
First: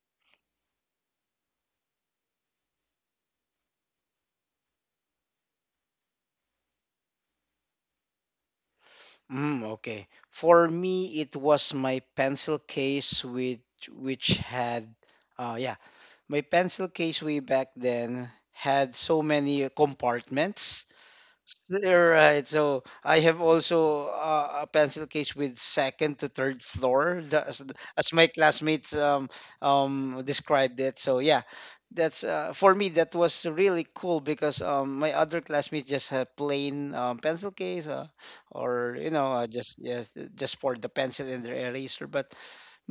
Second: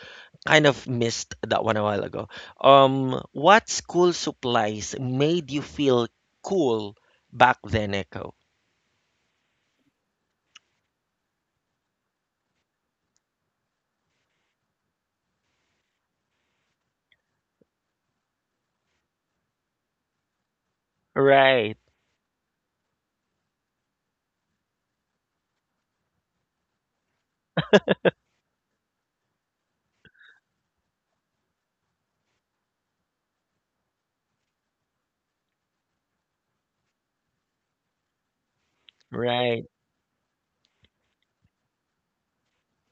Speaker 1: kind of missed that one a while ago. Um, what school supplies made you feel cool back then, Echo?
Speaker 2: Mm, okay. For me, it was my pencil case, which which had — uh yeah, my pencil case way back then had so many compartments.
Speaker 1: Right,
Speaker 2: You're right. So I have also uh, a pencil case with second to third floor, the- as, as my classmates um, um, described it. So yeah, that's uh, for me, that was really cool because um, my other classmates just had plain, um, pencil case, uh, or you know, uh,
Speaker 1: right.
Speaker 2: just, yes, just for the pencil and their eraser. But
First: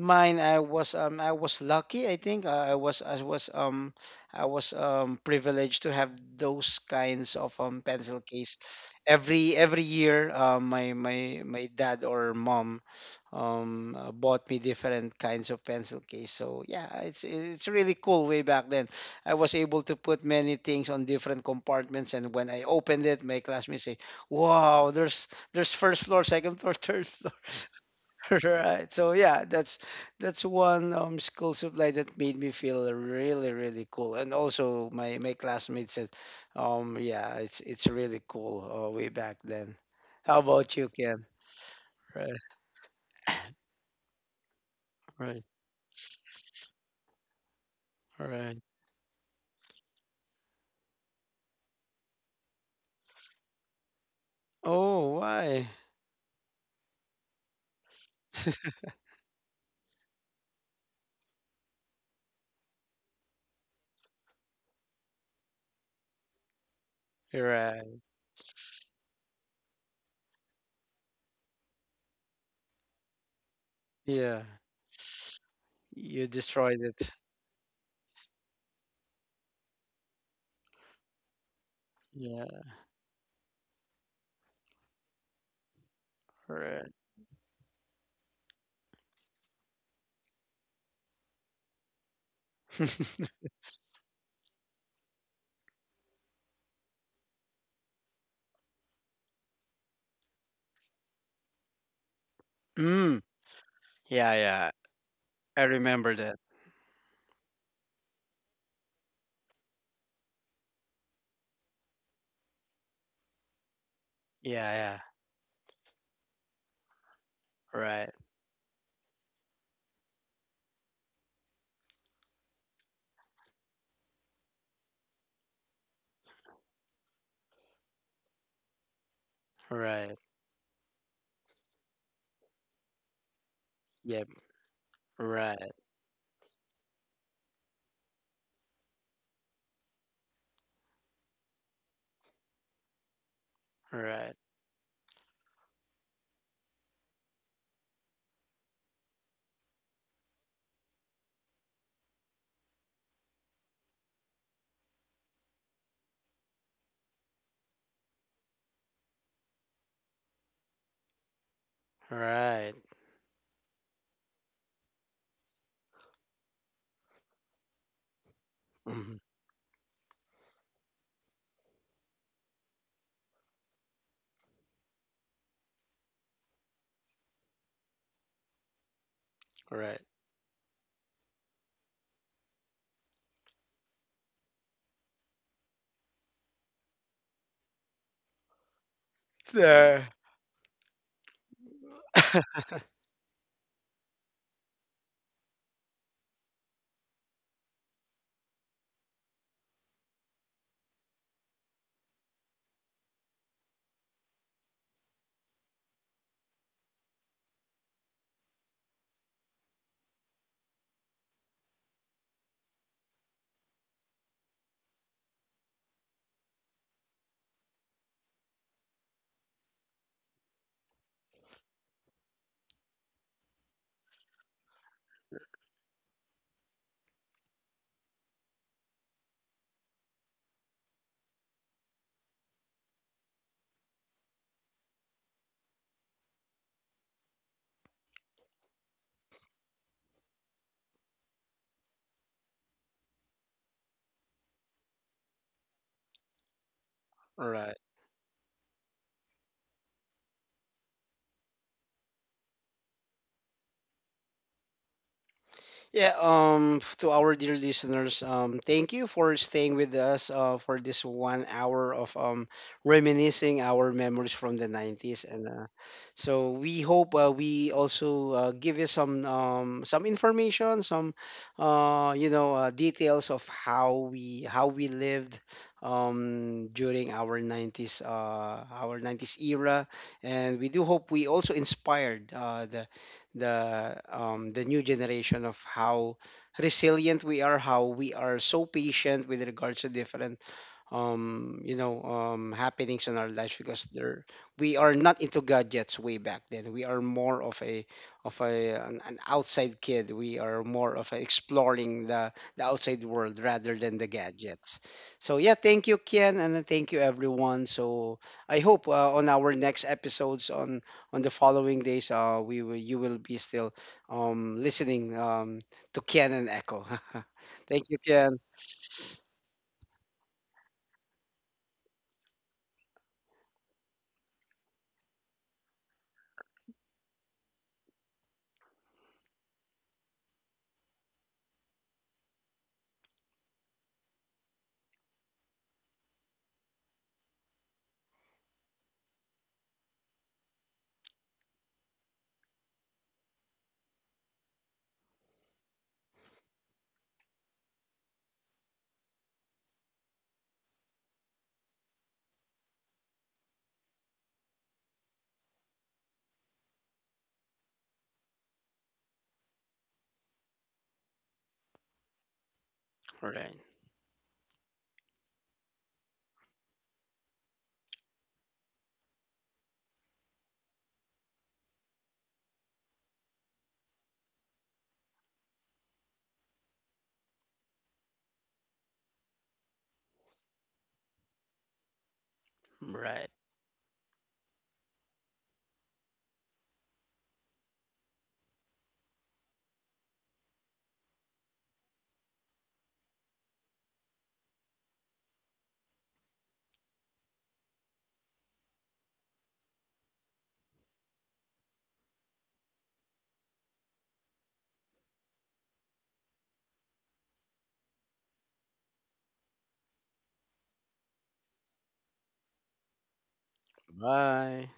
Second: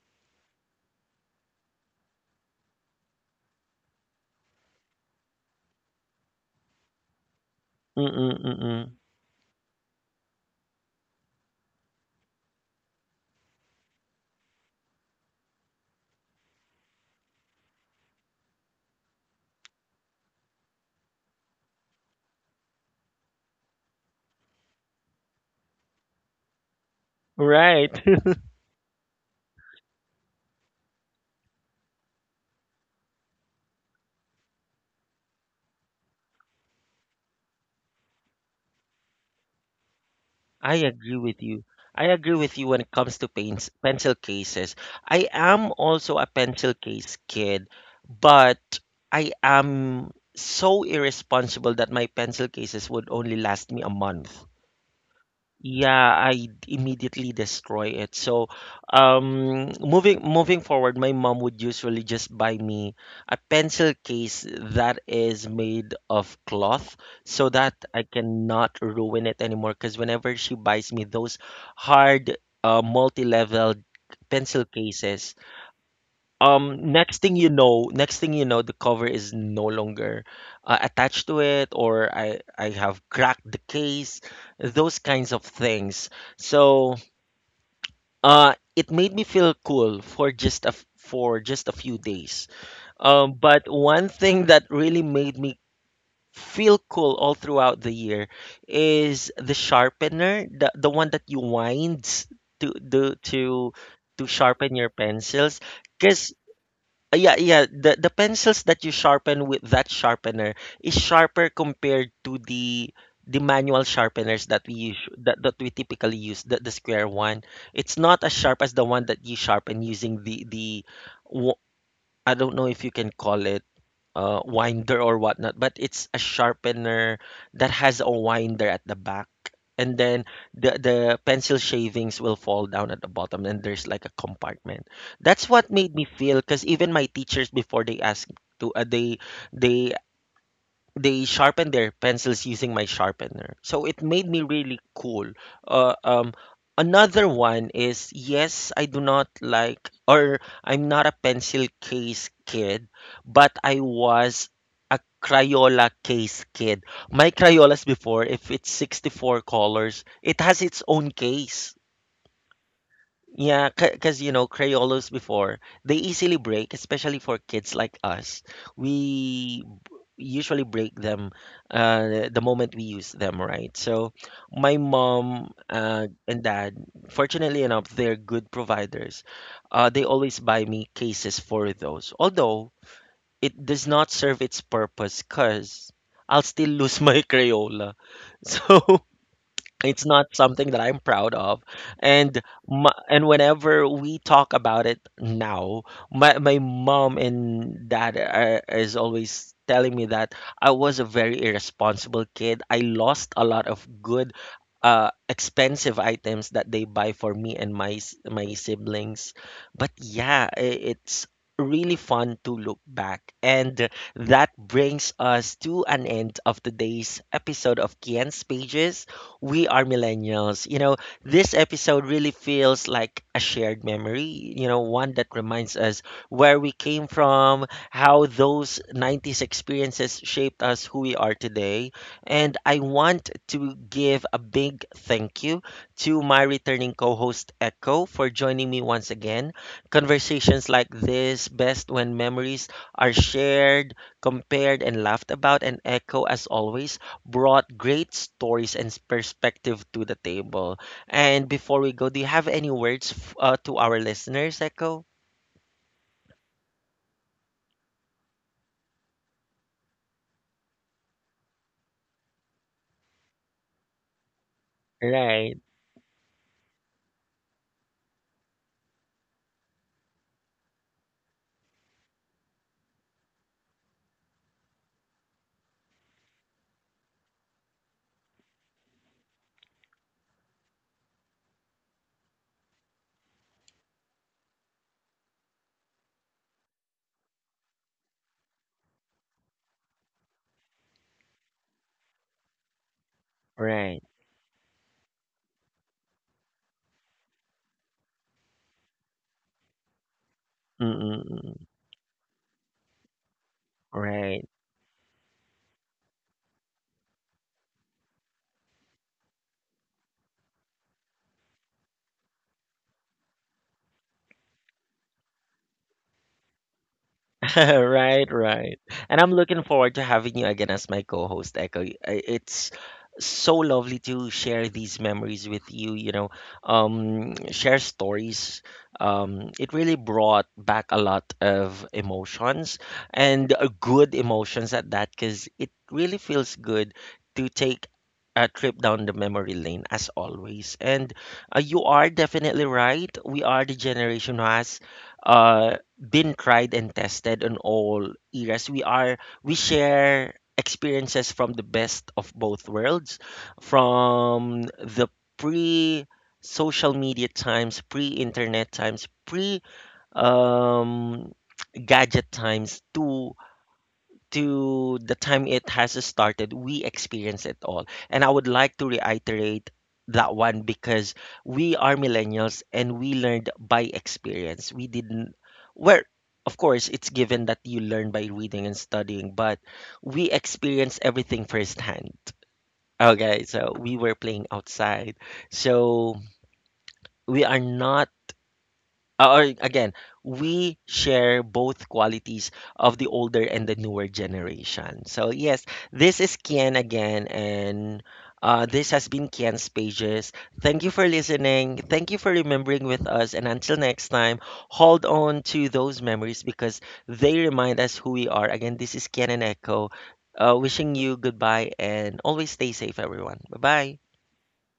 Speaker 2: mine, I was um I was lucky, I think. Uh, I was I was um I was um privileged to have those kinds of um pencil case.
Speaker 1: Mm-mm-mm-mm.
Speaker 2: Every every year, uh, my my my dad or mom um uh, bought me different kinds of pencil case. So yeah, it's it's really cool way back then. I was able to put many things on different compartments, and when I opened it, my classmates say, "Wow, there's there's first floor, second floor, third floor."
Speaker 1: Right.
Speaker 2: Right. So yeah, that's that's one um school supply that made me feel really really cool. And also my my classmates said, um yeah, it's it's really cool uh, way back then. How
Speaker 1: I
Speaker 2: about you,
Speaker 1: agree
Speaker 2: Ken?
Speaker 1: with you. I agree
Speaker 2: Right.
Speaker 1: with you when it comes to paints, pencil cases. I
Speaker 2: Right.
Speaker 1: am also a pencil case kid,
Speaker 2: Right.
Speaker 1: but I am so irresponsible that my pencil cases would only last me a month.
Speaker 2: Oh, why?
Speaker 1: Yeah, I immediately destroy it. So, um, moving moving forward, my mom would usually just buy me a pencil case that is made of cloth so that
Speaker 2: Right.
Speaker 1: I cannot ruin it anymore. Because whenever she buys me those hard, uh, multi-level
Speaker 2: Yeah.
Speaker 1: pencil cases,
Speaker 2: You destroyed
Speaker 1: um,
Speaker 2: it.
Speaker 1: next thing you know, next thing you know, the cover is no longer uh, attached to it, or I
Speaker 2: Yeah.
Speaker 1: I have cracked the case, those kinds of things. So,
Speaker 2: Right.
Speaker 1: uh, it made me feel cool for just a f- for just a few days. Um, but one thing that really made me feel cool all throughout the year is the sharpener, the the one that you wind to do
Speaker 2: Mm.
Speaker 1: to to
Speaker 2: Yeah, yeah.
Speaker 1: sharpen your pencils,
Speaker 2: I remember
Speaker 1: because
Speaker 2: that.
Speaker 1: uh, yeah, yeah. The the pencils that you sharpen with that sharpener is sharper compared to the the manual sharpeners
Speaker 2: Yeah,
Speaker 1: that we use
Speaker 2: yeah.
Speaker 1: that, that we typically use, the, the square one. It's
Speaker 2: Right.
Speaker 1: not as sharp as the one that you sharpen using the the wo- I don't know if you can call it uh, winder or whatnot, but it's a sharpener that has a winder at the back. And
Speaker 2: Right.
Speaker 1: then the, the pencil shavings will fall down at the bottom, and there's like a
Speaker 2: Yep.
Speaker 1: compartment. That's what
Speaker 2: Right.
Speaker 1: made me feel, because even my teachers before they asked to, uh, they they they sharpen their pencils using my sharpener. So it made
Speaker 2: Right.
Speaker 1: me really cool. Uh, um, Another one is yes, I do not like, or I'm not a pencil case kid, but I was a Crayola case kid. My Crayolas before, if it's sixty-four colors, it has its own case.
Speaker 2: Right.
Speaker 1: Yeah, because you know, Crayolas before, they easily break, especially for kids like us.
Speaker 2: Mhm.
Speaker 1: We b- Usually break them uh, the moment we use them, right? So my mom uh, and dad, fortunately enough, they're good providers. Uh, they
Speaker 2: Right.
Speaker 1: always buy me cases for those, although it does not serve its purpose because I'll still lose my Crayola. So it's
Speaker 2: There.
Speaker 1: not something that I'm proud of. And my, and whenever we talk about it now, my, my mom and dad are, is always telling me that I was a very irresponsible kid. I lost a lot of good uh expensive items that they buy for me and my s- my siblings. But yeah, i- it's really fun to look back. And that brings us to an end of today's episode of Kian's Pages, we are millennials. You know, this episode really feels like a shared memory, you know, one that reminds us where we came from, how those nineties experiences shaped us who we are today. And I want to give a big thank you to my returning co host, Echo, for joining me once again. Conversations like this best when memories are shared, compared, and laughed about. And Echo, as always, brought
Speaker 2: Right.
Speaker 1: great stories and perspective to the table. And before we go, do you have any words f- uh, to our listeners, Echo?
Speaker 2: Yeah, um to our dear listeners, um thank you for staying with us uh for this one hour of um reminiscing our memories from the nineties. And
Speaker 1: Right,
Speaker 2: uh, so we hope uh, we also uh, give you some, um some information, some, uh you know uh, details of how we how we lived um during our nineties, uh our nineties era. And we do hope we also inspired uh the the um, the new generation of how resilient we are, how we are so patient with regards to different um you know um happenings in our lives, because
Speaker 1: right.
Speaker 2: there — we are not into gadgets way back then. We are more of a — of a an, an outside kid. We are more of a,
Speaker 1: Mm-mm-mm.
Speaker 2: exploring the the outside world rather than the
Speaker 1: Right.
Speaker 2: gadgets. So yeah, thank you, Kian, and thank you everyone. So I hope uh, on our next episodes on on the following days, uh we will you will be still um listening um to Kian and Echo. Thank you,
Speaker 1: Right,
Speaker 2: Kian.
Speaker 1: right. And I'm looking forward to having you again as my co-host, Echo. Y- I- It's so lovely to share these memories with you, you know, um, share stories. Um, it really brought back a lot of emotions and uh, good emotions at that, because it really feels good to take a trip down the memory lane as always. And uh, you are definitely right. We are the generation who has. Uh, been tried and tested in all eras. We are we share experiences from the best of both worlds, from the pre social media times, pre internet times, pre um, gadget times
Speaker 2: All
Speaker 1: to
Speaker 2: right,
Speaker 1: to the time it has started, we experience it all. And I would like to reiterate that one because we are millennials and we learned by experience. We didn't, well, of course, it's given that you learn by reading and studying, but we experience everything firsthand.
Speaker 2: all right.
Speaker 1: Okay, so we were playing outside. So we are not uh, or again, we share both qualities of the older and the newer generation. So yes, this is Kian again, and uh, this has been Kian's Pages. Thank you for listening. Thank you for remembering with us. And until next time, hold on to those memories because they remind us who we are. Again, this is Kian and Echo. Uh, wishing you goodbye and always stay safe, everyone. Bye bye.
Speaker 2: Bye.